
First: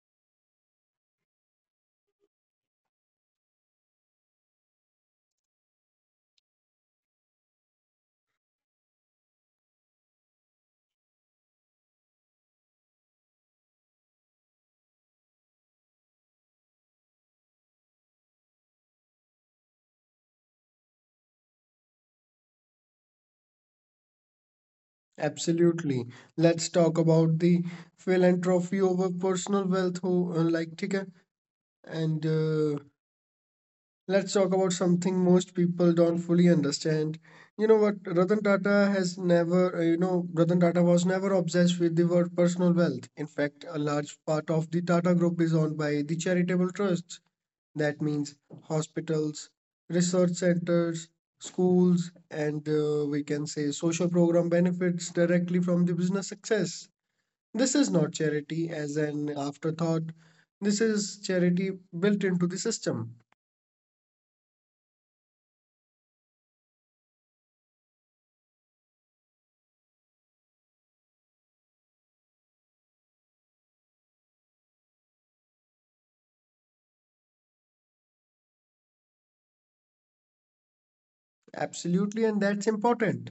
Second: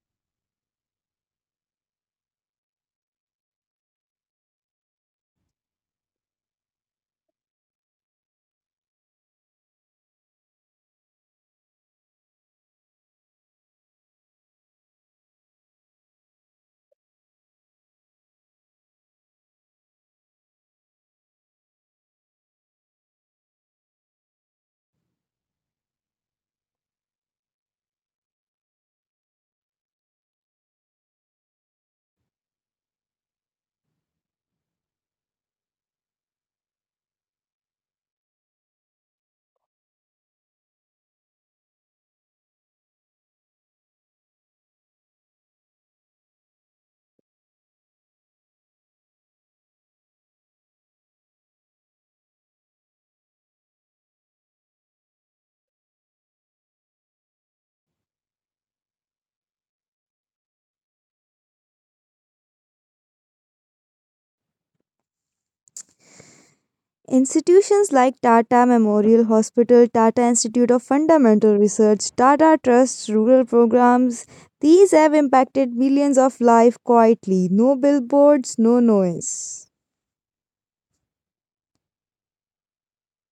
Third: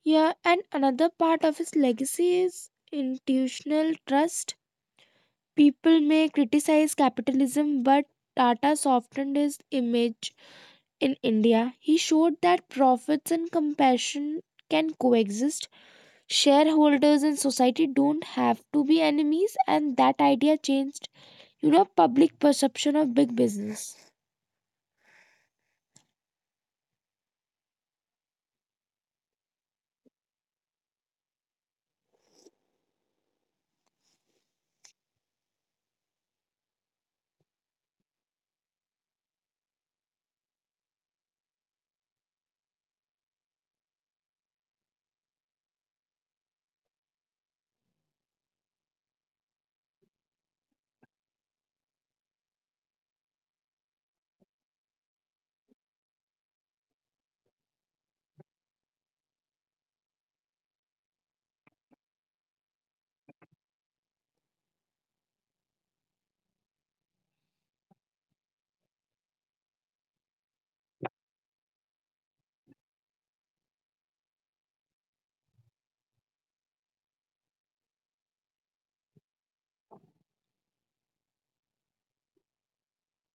[SPEAKER 3] Yeah, and another part of his legacy is institutional trust. People may criticize capitalism, but Tata softened his image in India. He showed that profits and compassion can coexist. Shareholders and society don't have to be enemies, and that idea changed, you know, public perception of big business.
[SPEAKER 1] Absolutely. Let's talk about the philanthropy over personal wealth, who, like Tika. And Let's talk about something most people don't fully understand. You know what? Ratan Tata has never, you know, Ratan Tata was never obsessed with the word personal wealth. In fact, a large part of the Tata Group is owned by the charitable trusts. That means hospitals, research centers, schools, and, we can say, social program benefits directly from the business success. This is not charity as an afterthought. This is charity built into the system.
[SPEAKER 2] Institutions like Tata Memorial Hospital, Tata Institute of Fundamental Research, Tata Trusts rural programs, these have impacted millions of lives quietly. No billboards, no noise.
[SPEAKER 1] Absolutely, and that's important,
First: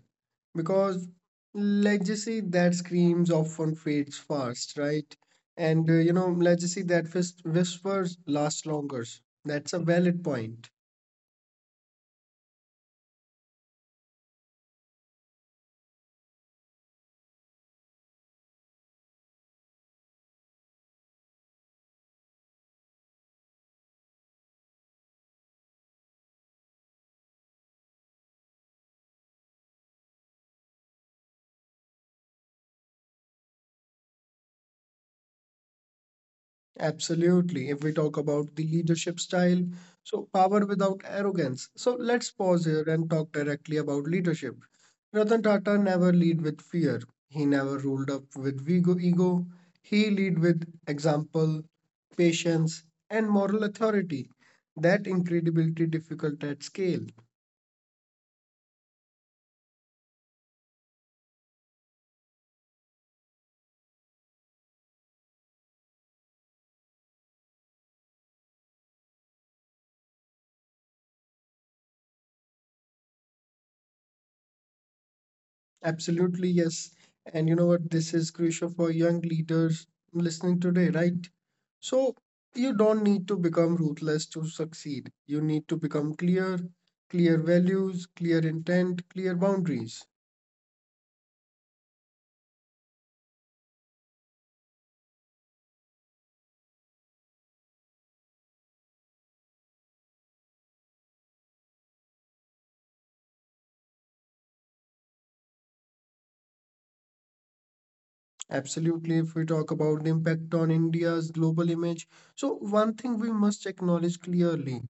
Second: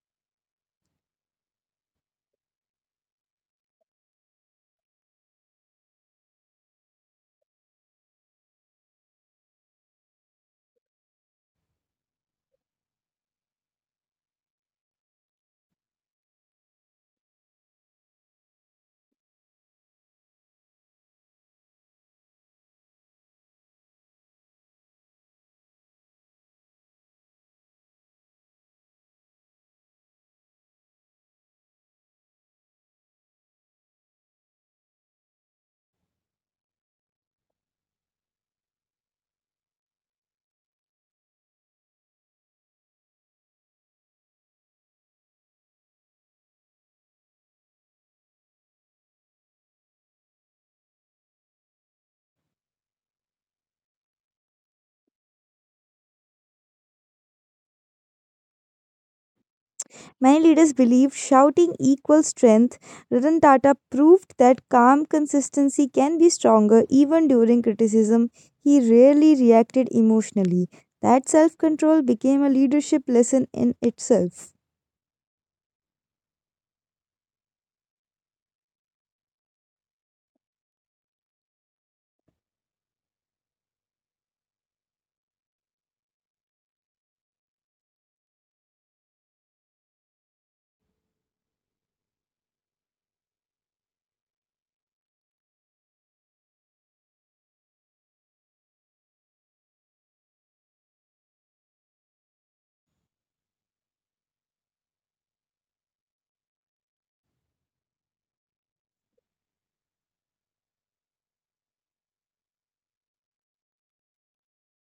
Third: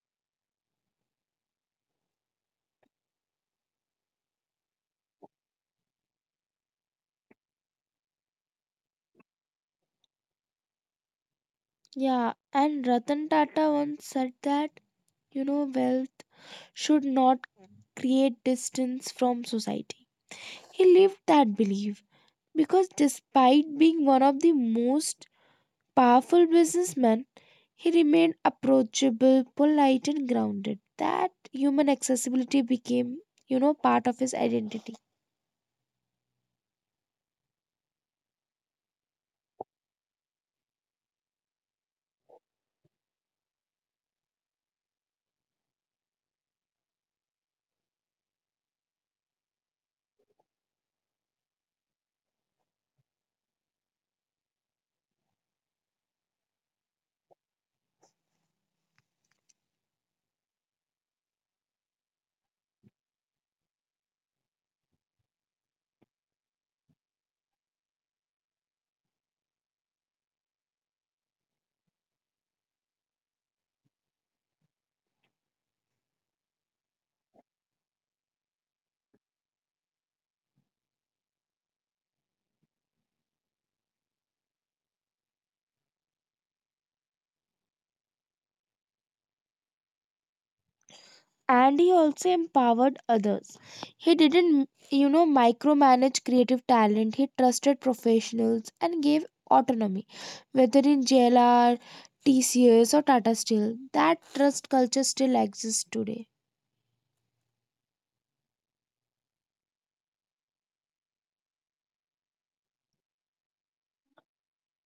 [SPEAKER 1] because legacy that screams often fades fast, right? And legacy that whispers lasts longer. That's a valid point.
[SPEAKER 3] Yeah, and Ratan Tata once said that, you know, wealth should not create distance from society. He lived that belief because despite being one of the most powerful businessmen, he remained approachable, polite and grounded. That human accessibility became, you know, part of his identity.
[SPEAKER 1] Absolutely. If we talk about the leadership style, so power without arrogance. So let's pause here and talk directly about leadership. Ratan Tata never lead with fear. He never ruled up with ego. He lead with example, patience, and moral authority. That incredibility difficult at scale.
[SPEAKER 2] Many leaders believed shouting equals strength. Ratan Tata proved that calm consistency can be stronger even during criticism. He rarely reacted emotionally. That self control became a leadership lesson in itself.
[SPEAKER 1] Absolutely, yes. And you know what? This is crucial for young leaders listening today, right? So you don't need to become ruthless to succeed. You need to become clear, clear values, clear intent, clear boundaries.
[SPEAKER 3] And he also empowered others. He didn't, you know, micromanage creative talent. He trusted professionals and gave autonomy, whether in JLR, TCS, or Tata Steel. That trust culture still exists today.
[SPEAKER 1] Absolutely, if we talk about the impact on India's global image. So, one thing we must acknowledge clearly,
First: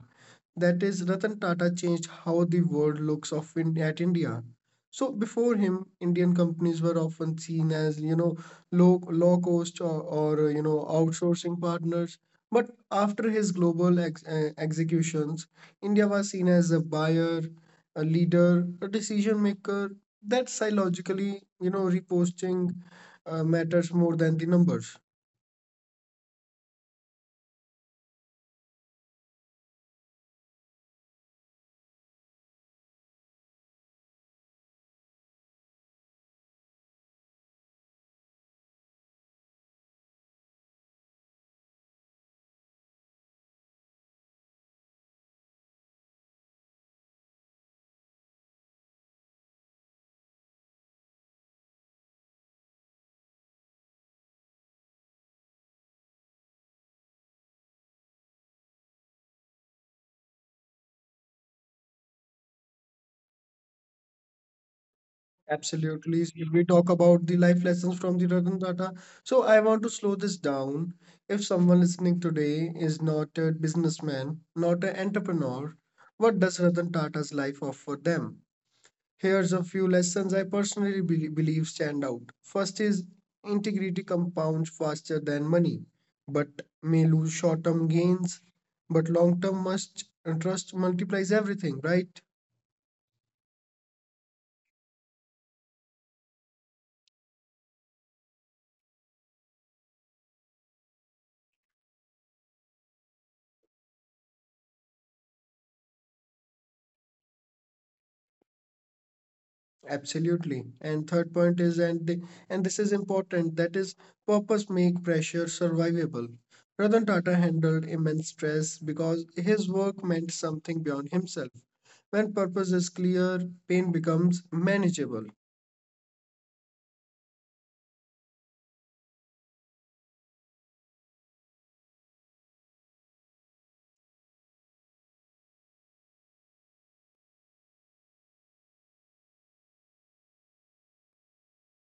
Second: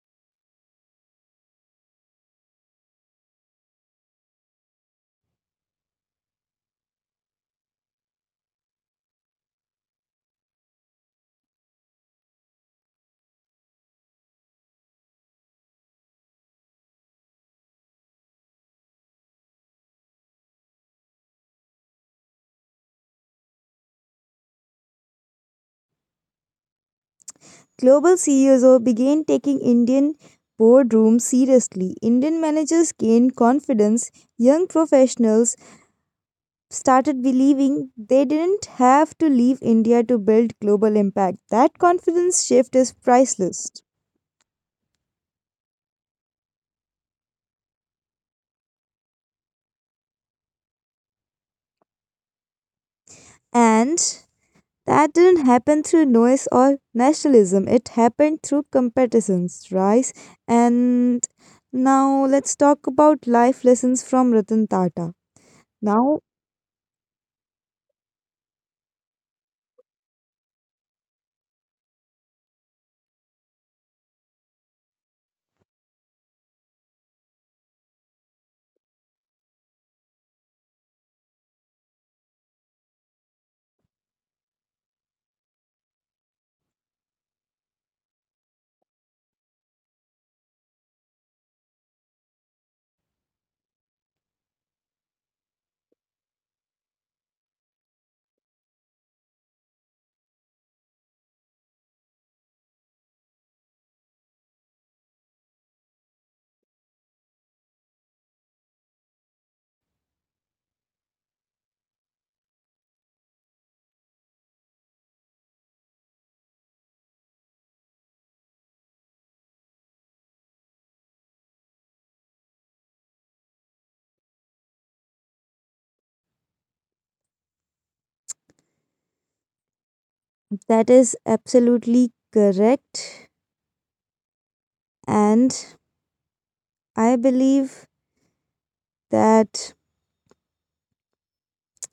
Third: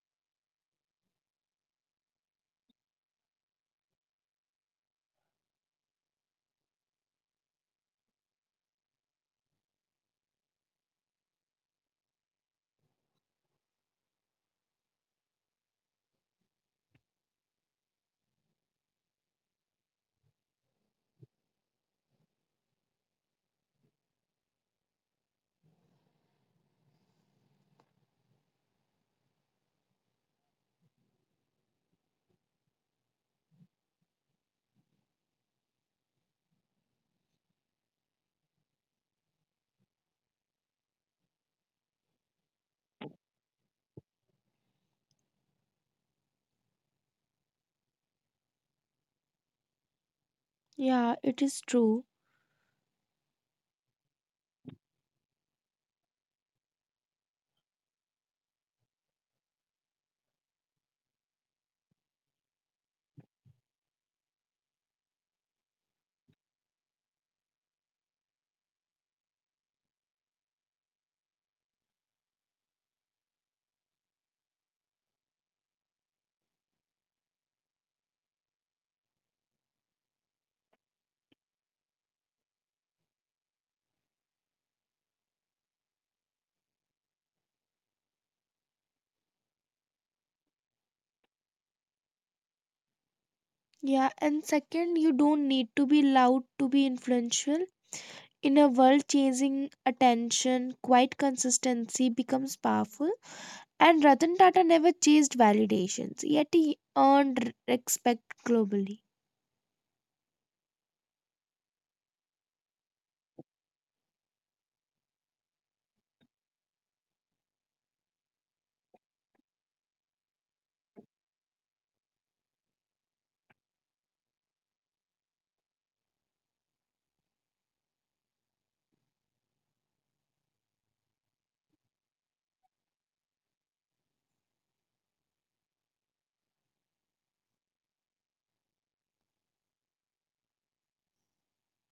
[SPEAKER 1] that is, Ratan Tata changed how the world looks at India. So before him, Indian companies were often seen as, low cost, or outsourcing partners. But after his global executions, India was seen as a buyer, a leader, a decision maker. That psychologically, reposting, matters more than the numbers.
[SPEAKER 2] Global CEOs began taking Indian boardrooms seriously. Indian managers gained confidence. Young professionals started believing they didn't have to leave India to build global impact. That confidence shift is priceless.
[SPEAKER 3] Yeah, it is true.
[SPEAKER 2] And that didn't happen through noise or nationalism. It happened through competitions, rise. And now let's talk about life lessons from Ratan Tata. Now,
[SPEAKER 1] Absolutely. If we talk about the life lessons from the Ratan Tata, so I want to slow this down. If someone listening today is not a businessman, not an entrepreneur, what does Ratan Tata's life offer them? Here's a few lessons I personally believe stand out. First is, integrity compounds faster than money. But may lose short-term gains, but long-term must trust multiplies everything, right?
[SPEAKER 3] Yeah, and second, you don't need to be loud to be influential. In a world chasing attention, quiet consistency becomes powerful. And Ratan Tata never chased validations, yet he earned respect globally.
[SPEAKER 1] Absolutely. And third point is, and this is important, that is, purpose make pressure survivable. Ratan Tata handled immense stress because his work meant something beyond himself. When purpose is clear, pain becomes manageable.
[SPEAKER 2] that is absolutely correct. And I believe that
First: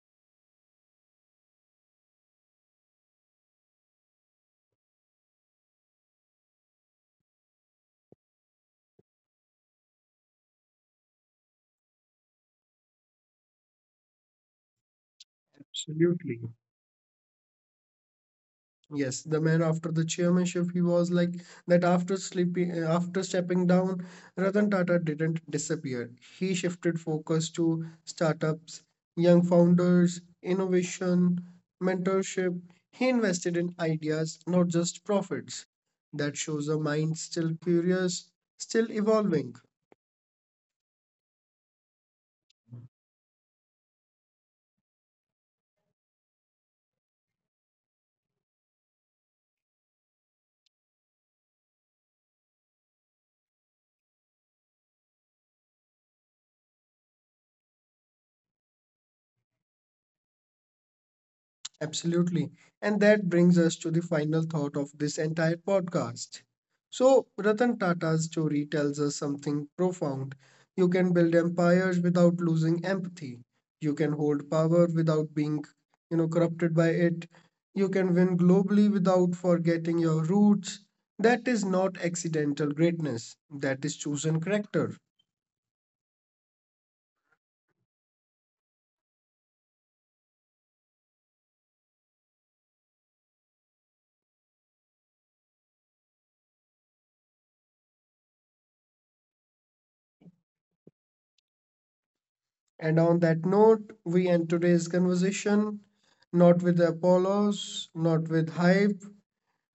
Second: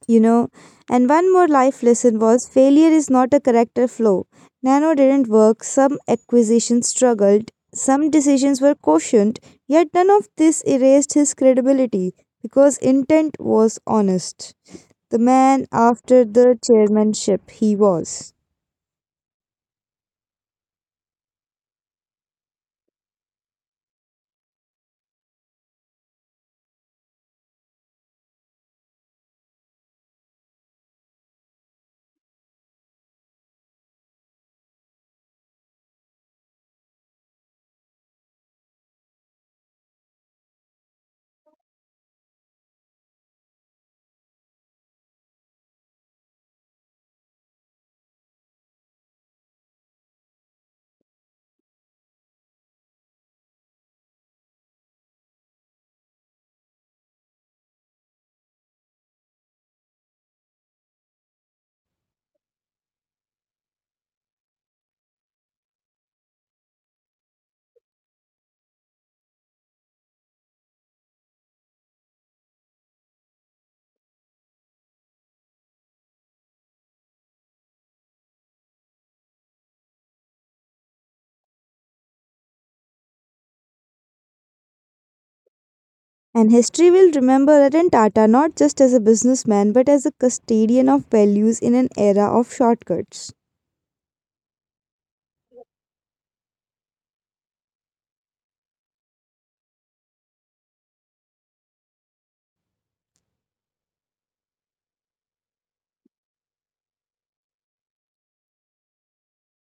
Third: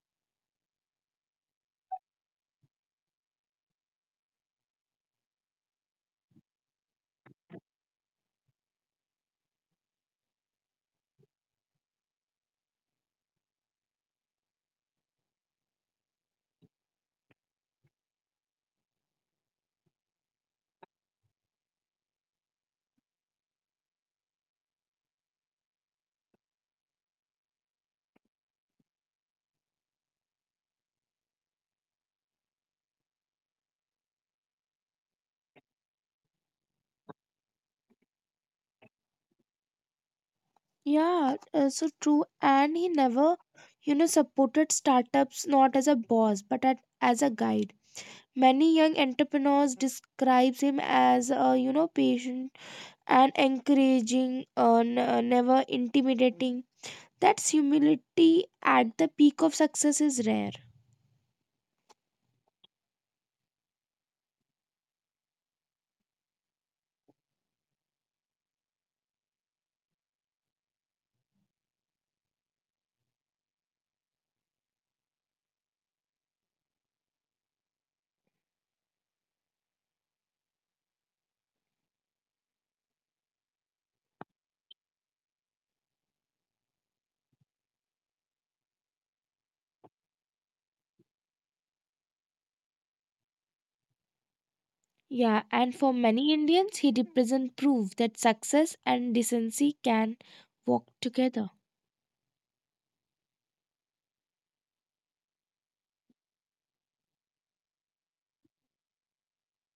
[SPEAKER 2] you know. And one more life lesson was failure is not a character flaw. Nano didn't work, some acquisitions struggled, some decisions were cautioned, yet none of this erased his credibility because intent was honest. The man after
[SPEAKER 1] Absolutely.
[SPEAKER 2] the chairmanship he was.
[SPEAKER 1] Yes, the man after the chairmanship, he was like that after stepping down, Ratan Tata didn't disappear. He shifted focus to startups, young founders, innovation, mentorship. He invested in ideas, not just profits. That shows a mind still curious, still evolving.
[SPEAKER 3] Yeah, so true. And he never, you know, supported startups not as a boss but at, as a guide. Many young entrepreneurs describes him as, you know, patient and encouraging, never intimidating. That's humility at the peak of success is rare.
[SPEAKER 1] Absolutely. And that brings us to the final thought of this entire podcast. So, Ratan Tata's story tells us something profound. You can build empires without losing empathy. You can hold power without being, corrupted by it. You can win globally without forgetting your roots. That is not accidental greatness. That is chosen character.
[SPEAKER 2] And history will remember Ratan Tata not just as a businessman but as a custodian of values in an era of shortcuts.
[SPEAKER 3] Yeah, and for many Indians, he represents proof that success and decency can walk together.
[SPEAKER 1] And on that note, we end today's conversation not with apollos, not with hype,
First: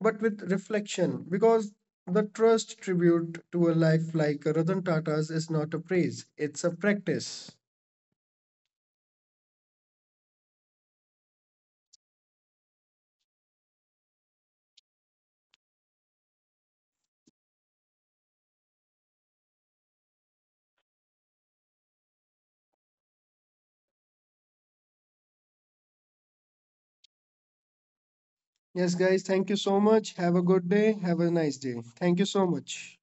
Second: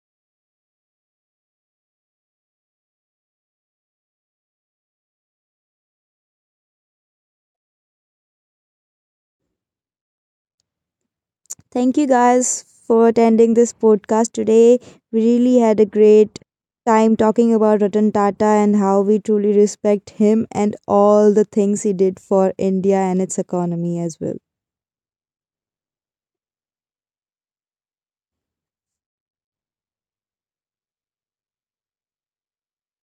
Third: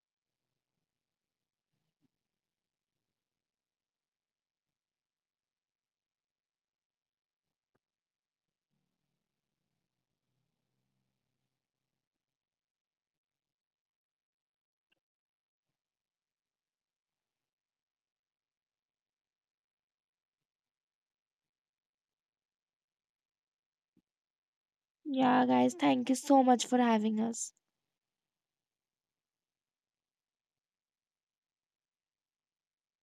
[SPEAKER 1] but with reflection, because the trust tribute to a life like Ratan Tata's is not a praise, it's a practice.
[SPEAKER 2] Thank you guys for attending this podcast today. We really had a great time talking about Ratan Tata and how we truly respect him and all the things he did for India and its economy as well.
[SPEAKER 3] Yeah, guys, thank you so much for having us.
[SPEAKER 1] Yes, guys, thank you so much. Have a good day. Have a nice day. Thank you so much.